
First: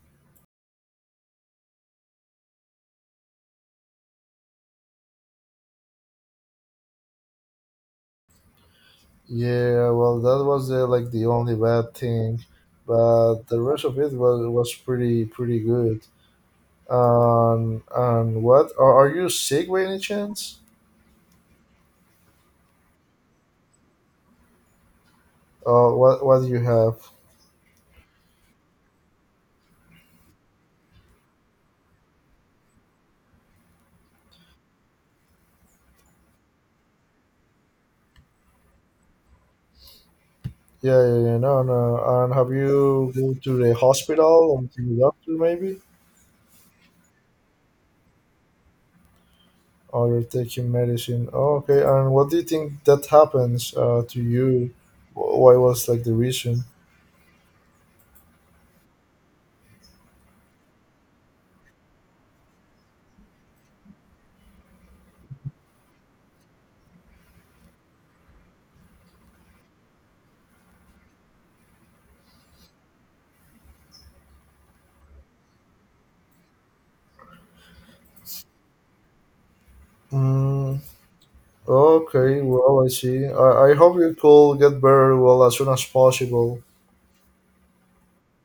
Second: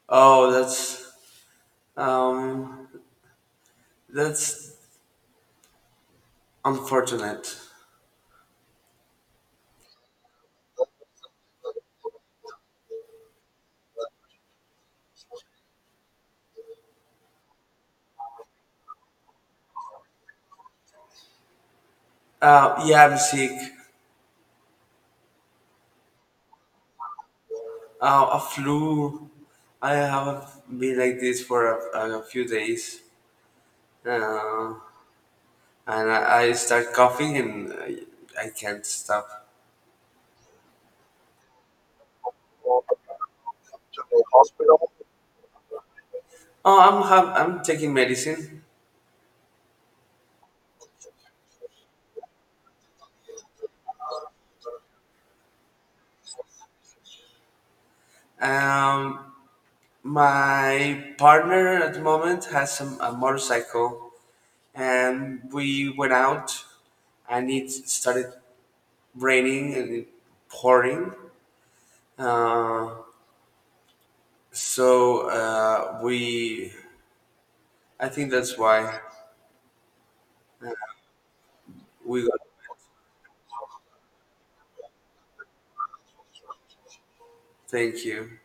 [SPEAKER 1] oh that's um that's unfortunate.
[SPEAKER 2] Yeah, well, that was uh, like the only bad thing, but the rest of it was was pretty pretty good. Um, and what are, are you sick by any chance?
[SPEAKER 1] Uh yeah, I'm sick.
[SPEAKER 2] Uh, what what do you have?
[SPEAKER 1] Uh, a flu. I have been like this for a, a few days uh, and I, I start coughing and I, I can't stop.
[SPEAKER 2] Yeah, yeah, yeah, no, no. And have you go to the hospital and to the doctor maybe?
[SPEAKER 1] Oh, I'm have, I'm taking medicine.
[SPEAKER 2] Or you're taking medicine? Oh, okay. And what do you think that happens uh, to you? Wh- Why was like the reason?
[SPEAKER 1] Um, My partner at the moment has some, a motorcycle, and we went out, and it started raining and it pouring. Uh, so uh, we, I think that's why
[SPEAKER 2] Mm,
[SPEAKER 1] we
[SPEAKER 2] okay,
[SPEAKER 1] got.
[SPEAKER 2] well, I see. I, I hope you could get better well as soon as possible.
[SPEAKER 1] Thank you,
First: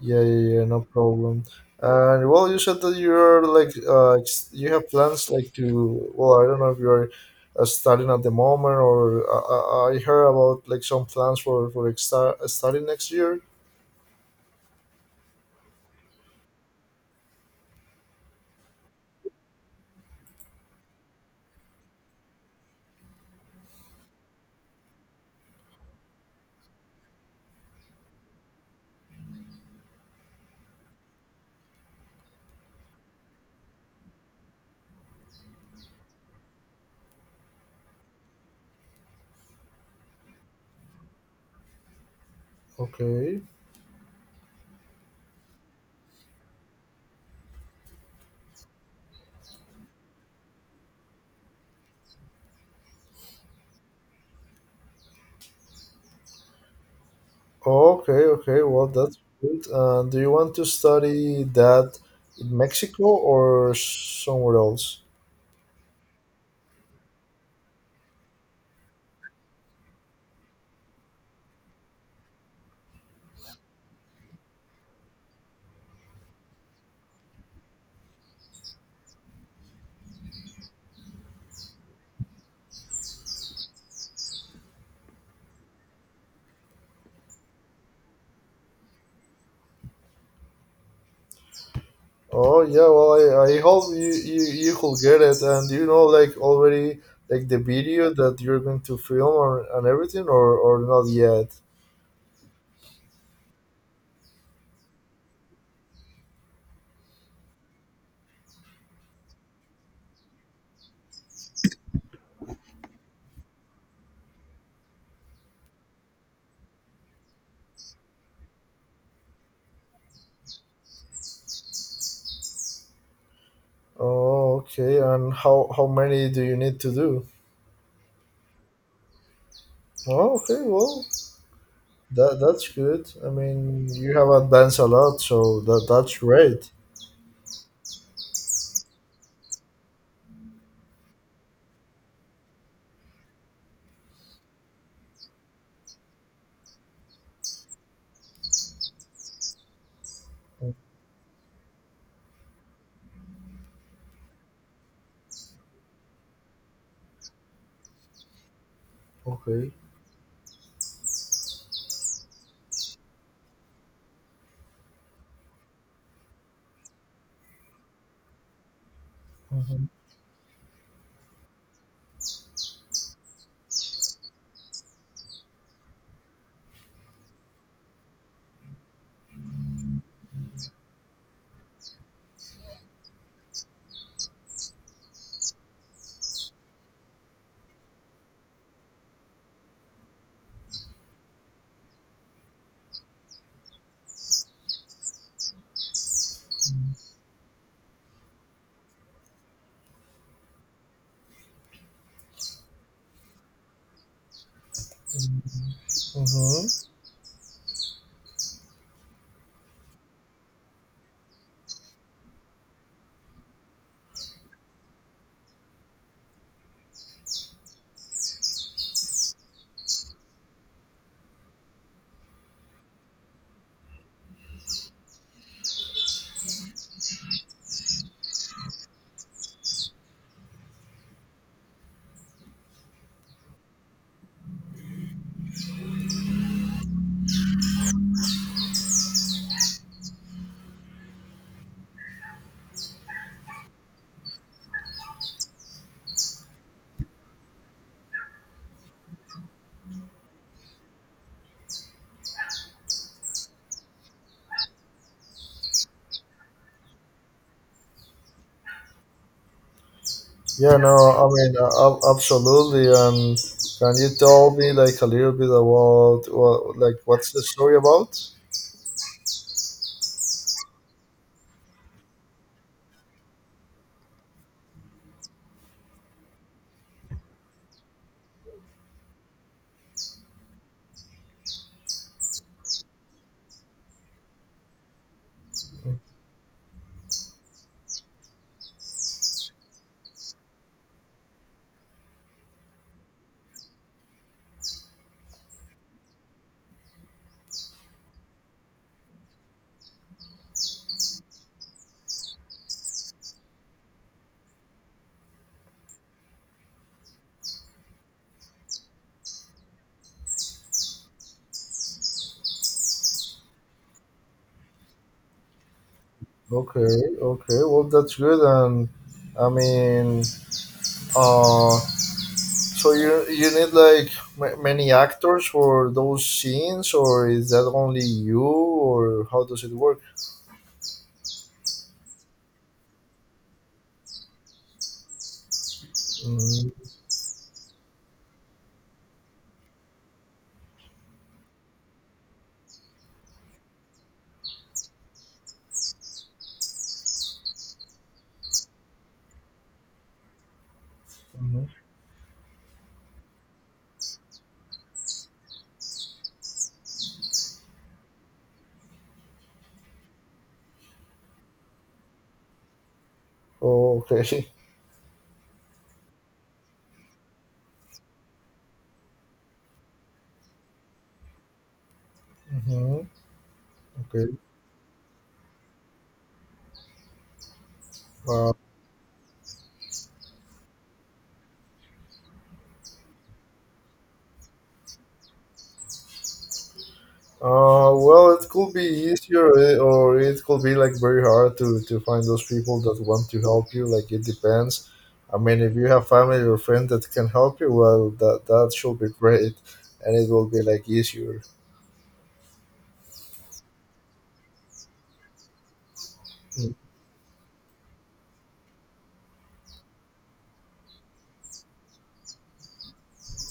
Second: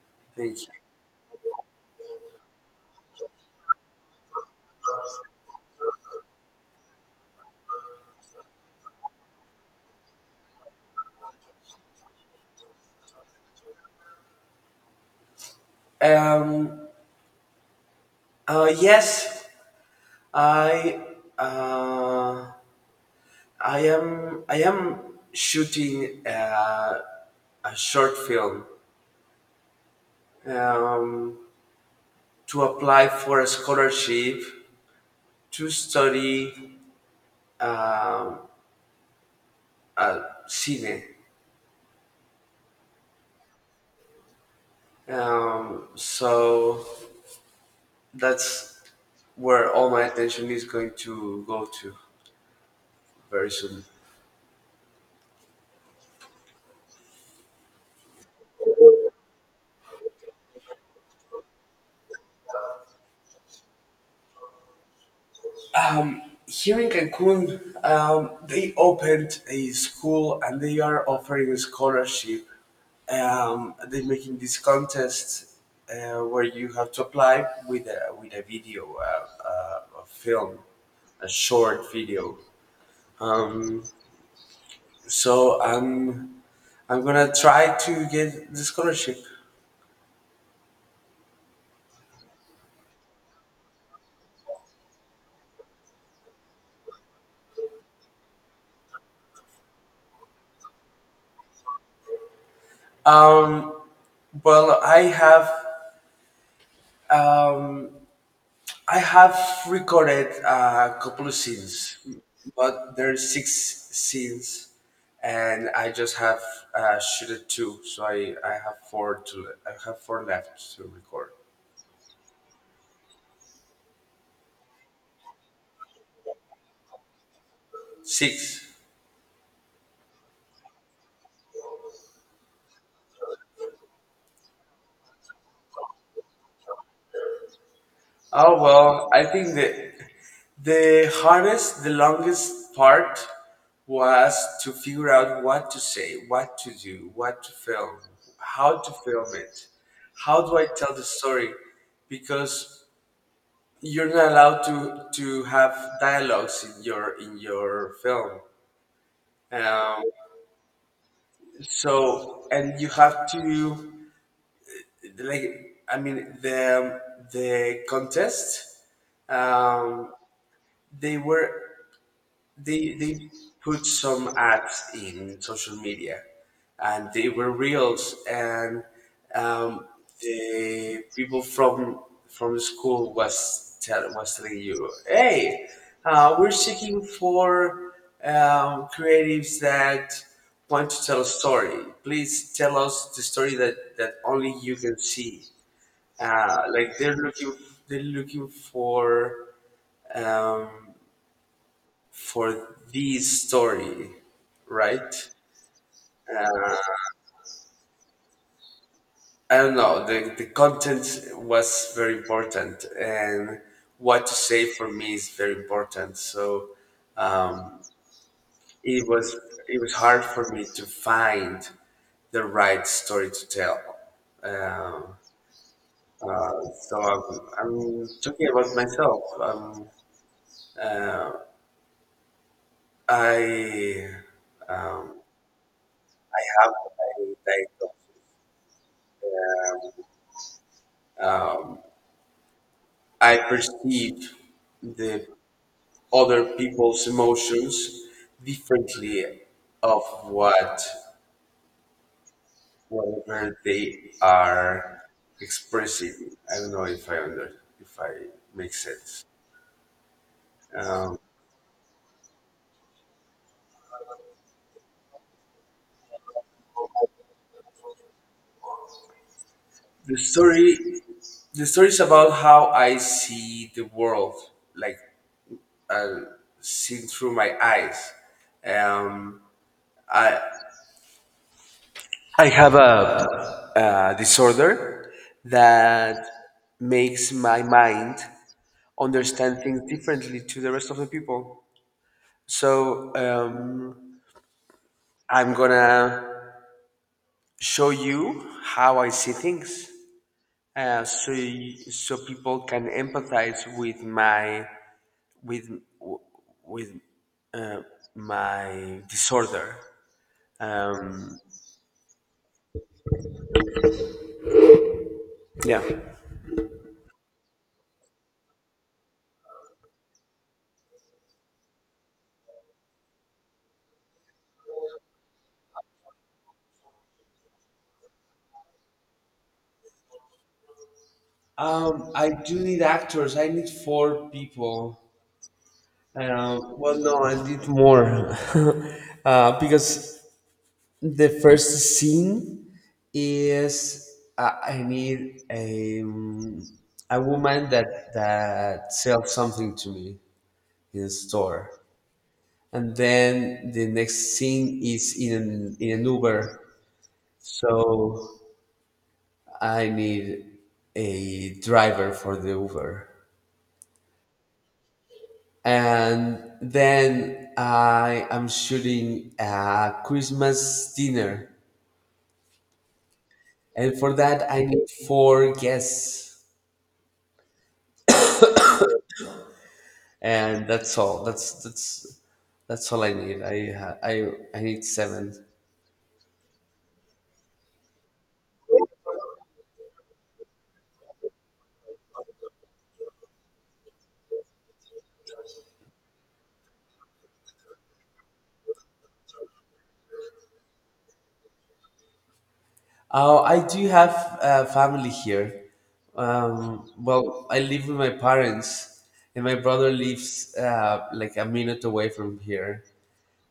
[SPEAKER 2] Yeah, yeah,
[SPEAKER 1] thank
[SPEAKER 2] yeah, no problem. And well, you said that you're like, uh, ex- you have plans like to, well, I don't know if you're uh, studying at the moment or I, I I heard about like some plans for, for ex- studying next year.
[SPEAKER 1] you. Um, uh, yes, I, uh, I am, I am shooting uh, a short film. Um, to apply for a scholarship to study um, at cine.
[SPEAKER 2] Okay.
[SPEAKER 1] Um, so that's where all my attention is going to go to very soon.
[SPEAKER 2] Okay, okay. Well, that's good. Uh, do you want to study that in Mexico or somewhere else?
[SPEAKER 1] Here in Cancun, um, they opened a school and they are offering a scholarship. Um, they're making this contest uh, where you have to apply with a, with a video, uh, uh, a film, a short video. Um, so I'm I'm gonna try to get the scholarship.
[SPEAKER 2] Oh yeah, well, I, I hope you, you you could get it. And do you know like already like the video that you're going to film, or, and everything, or, or not yet?
[SPEAKER 1] Um, well, I have um, I have recorded a couple of scenes, but there's six scenes, and I just have uh, shooted two, so I, I have four to I have four left to record.
[SPEAKER 2] Oh, okay. And how, how many do you need to do?
[SPEAKER 1] Six.
[SPEAKER 2] Oh, okay, well, that that's good. I mean you have advanced a lot, so that that's great.
[SPEAKER 1] Oh well, I think the the hardest, the longest part was to figure out what to say, what to do, what to film, how to film it, how do I tell the story, because you're not allowed to to have dialogues in your in your film.
[SPEAKER 2] Okay.
[SPEAKER 1] Um, so and you have to, like, I mean the the contest,
[SPEAKER 2] Hmm.
[SPEAKER 1] um, they were they they put some ads in social media and they were reels and um, the people from from school was tell, was telling you, hey, uh, we're seeking for um, creatives that want to tell a story, please tell us the story that that only you can see. uh, like they're looking they're looking for um, for this story, right?
[SPEAKER 2] Hmm.
[SPEAKER 1] I don't know. The, the content was very important, and what to say for me is very important. So um, it was it was hard for me to find the right story to tell. Um, uh, so I'm, I'm talking about myself. Um, uh, I um, I have a type of, um, I perceive the other people's emotions differently of what whatever they are expressing. I don't know if I under if I make sense.
[SPEAKER 2] Yeah, no,
[SPEAKER 1] Um,
[SPEAKER 2] I mean, uh, ab- absolutely. And can you tell me like a little bit about what, like, what's the story about?
[SPEAKER 1] the story the story is about how I see the world, like uh, seen through my eyes. Um, I I have a, a disorder that makes my mind understand things differently to the rest of the people. So um, I'm gonna show you how I see things, uh, so y- so people can empathize with my with w- with uh, my disorder. Um, yeah.
[SPEAKER 2] Okay, okay. Well, that's good. And I mean, uh, so you you need like m- many actors for those scenes, or is that only you, or how does it work?
[SPEAKER 1] Um, I do need actors. I need four people. Um,
[SPEAKER 2] Mm-hmm.
[SPEAKER 1] well, no, I did more uh, because the first scene is, uh, I need a um, a woman that that sells something to me in a
[SPEAKER 2] Mm-hmm.
[SPEAKER 1] store, and then the next scene is in an, in an Uber, so I need a driver for the Uber.
[SPEAKER 2] Oh, okay.
[SPEAKER 1] And then I am shooting a Christmas dinner,
[SPEAKER 2] Mm-hmm.
[SPEAKER 1] and for
[SPEAKER 2] Okay.
[SPEAKER 1] that I need four guests,
[SPEAKER 2] Wow.
[SPEAKER 1] and that's all. That's that's that's all I need. I ha- I I need seven.
[SPEAKER 2] Uh, well, it could be easier, eh, or it could be like very hard to to find those people that want to help you. Like it depends. I mean, if you have family or friend that can help you, well, that that should be great, and it will be like easier.
[SPEAKER 1] Oh, I do have a family here.
[SPEAKER 2] Mm,
[SPEAKER 1] Um, well, I live with my parents, and my brother lives uh, like a minute away from here,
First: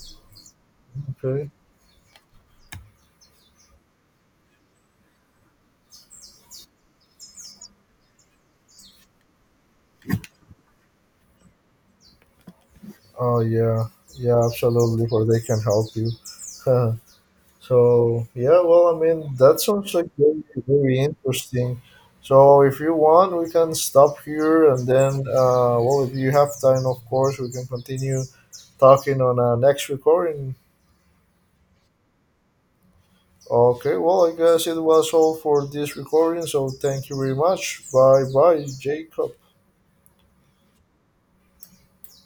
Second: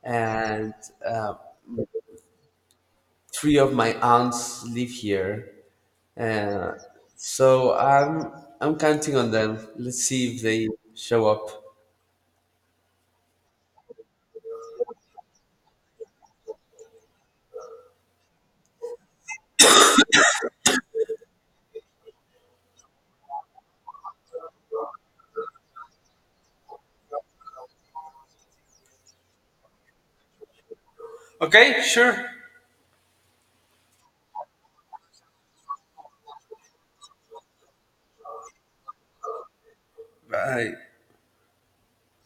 [SPEAKER 1] and uh,
[SPEAKER 2] okay.
[SPEAKER 1] three of my aunts live here. Uh, so I'm I'm counting on them. Let's see if they show up.
[SPEAKER 2] Oh yeah, yeah, absolutely. Or they can help you. So yeah, well, I mean that sounds like very, very interesting. So if you want, we can stop here, and then uh, well, if you have time, of course, we can continue talking on our next recording.
[SPEAKER 1] Okay, sure.
[SPEAKER 2] Okay, well, I guess it was all for this recording. So thank you very much. Bye, bye, Jacob.
[SPEAKER 1] Bye.